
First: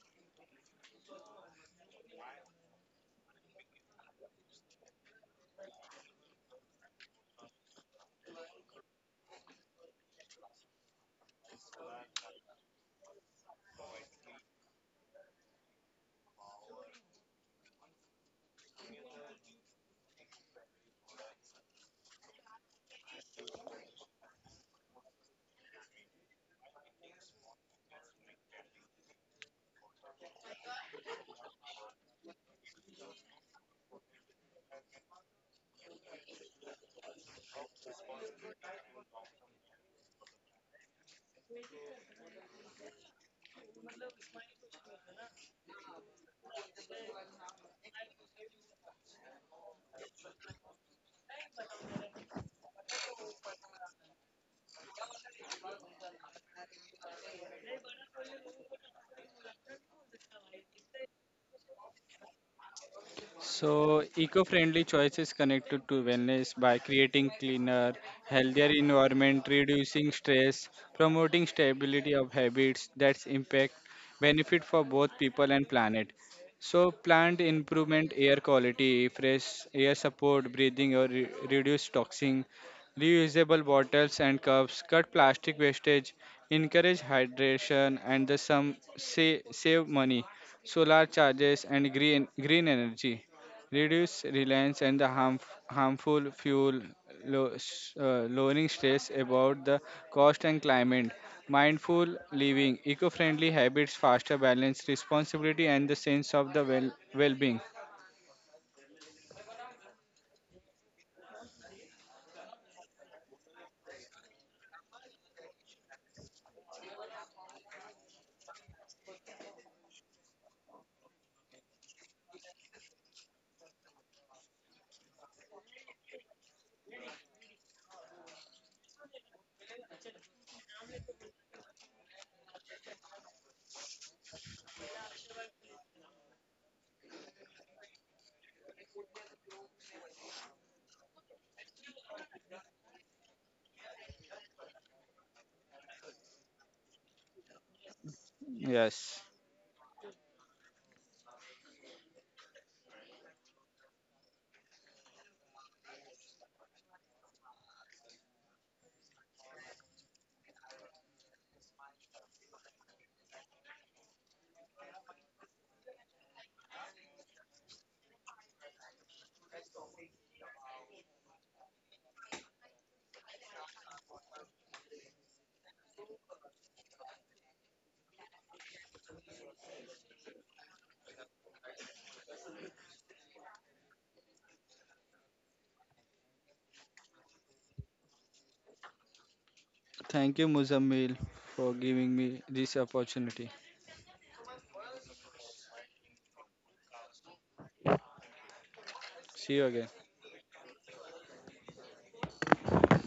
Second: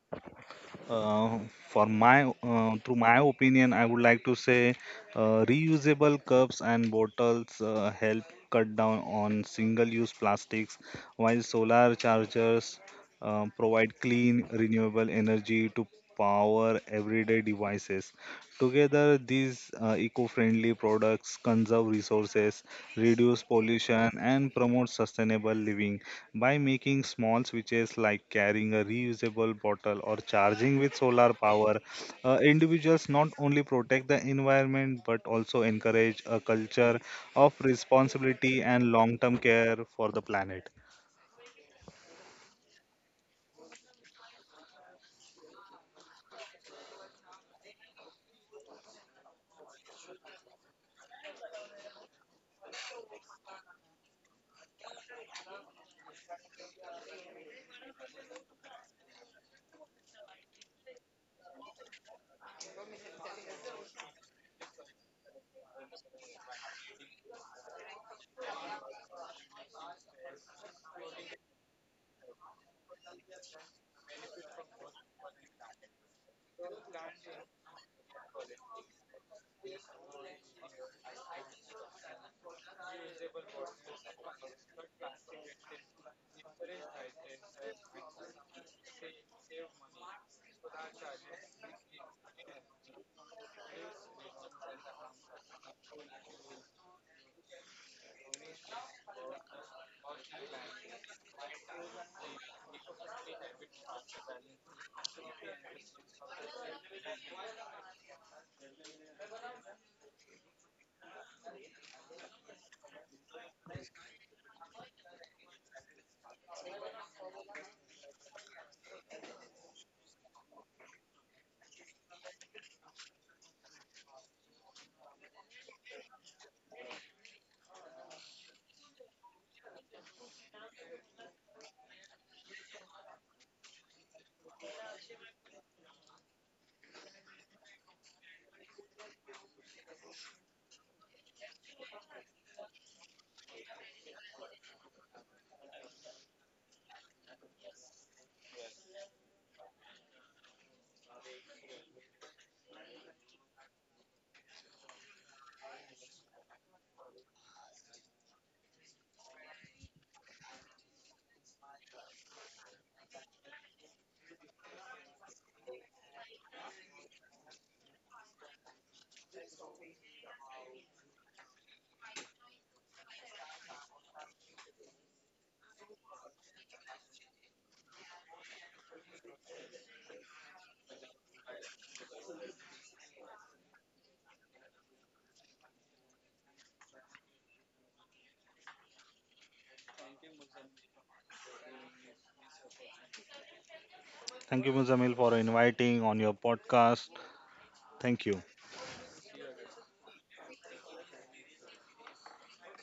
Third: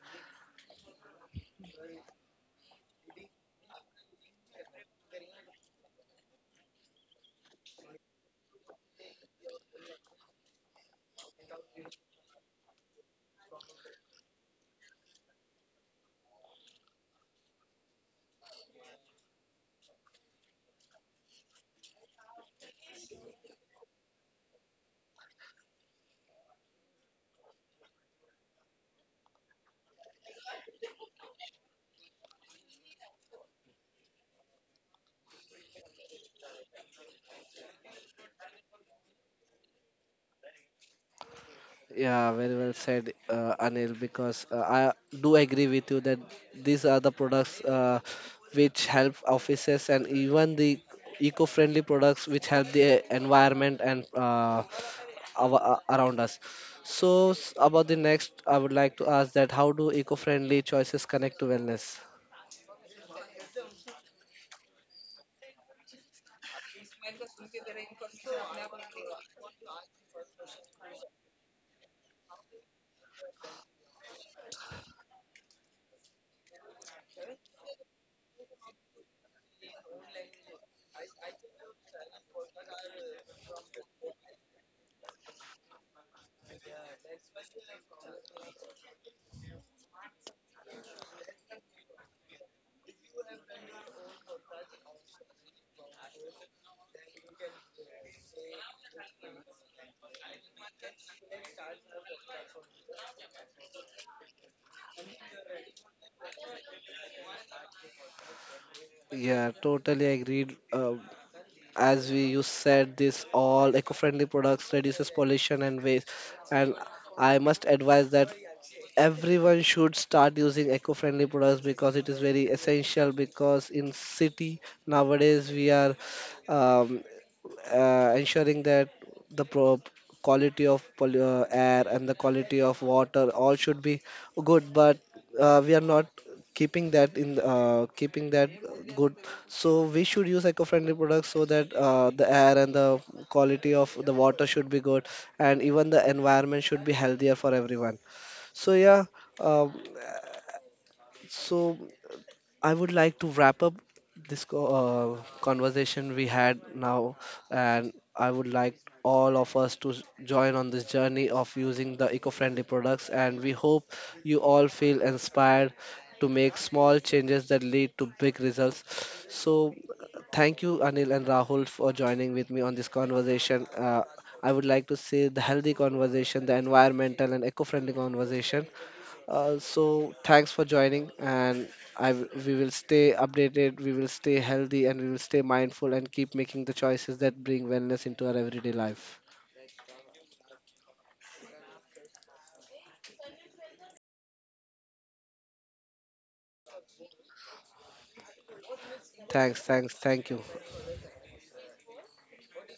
Speaker 2: Uh, for my Through my opinion, I would like to say reusable cups and bottles help cut down on single-use plastics, while solar chargers provide clean, renewable energy to power everyday devices. Together, these eco-friendly products conserve resources, reduce pollution, and promote sustainable living. By making small switches like carrying a reusable bottle or charging with solar power, individuals not only protect the environment but also encourage a culture of responsibility and long term care for the planet.
Speaker 1: Yeah, very well said, Anil. Because I do agree with you that these are the products which help offices and even the eco-friendly products which help the environment and around us. So about the next, I would like to ask that how do eco-friendly choices connect to wellness?
Speaker 3: So, eco-friendly choices connected to wellness by creating cleaner, healthier environment, reducing stress, promoting stability of habits that's impact benefit for both people and planet. So, plant improvement, air quality, fresh air support, breathing or reduce toxin, reusable bottles and cups, cut plastic wastage, encourage hydration, and the some say, save money, solar charges and green energy reduce reliance and the harmful fuel, lowering stress about the cost and climate, mindful living, eco-friendly habits, faster balance, responsibility, and the sense of the well-being.
Speaker 1: Yeah, totally agreed. As we you said this all eco-friendly products reduces pollution and waste, and I must advise that everyone should start using eco-friendly products because it is very essential, because in city nowadays we are um, ensuring that the quality of air and the quality of water all should be good, but we are not keeping that good. So we should use eco-friendly products so that the air and the quality of the water should be good and even the environment should be healthier for everyone. So yeah,
Speaker 3: Yes.
Speaker 1: uh, so I would like to wrap up this conversation we had now, and I would like all of us to join on this journey of using the eco-friendly products, and we hope you all feel inspired to make small changes that lead to big results. So thank you, Anil and Rahul, for joining with me on this conversation. I would like to say the healthy conversation, the environmental and eco-friendly conversation. So thanks for joining, and we will stay updated, we will stay healthy, and we will stay mindful and keep making the choices that bring wellness into our everyday life.
Speaker 3: Thank you, Muzammil, for giving me this opportunity.
Speaker 2: Thank you, Muzamil, for inviting on your podcast. Thank you.
Speaker 3: See
Speaker 1: Thanks,
Speaker 3: you again.
Speaker 1: thanks, thank you.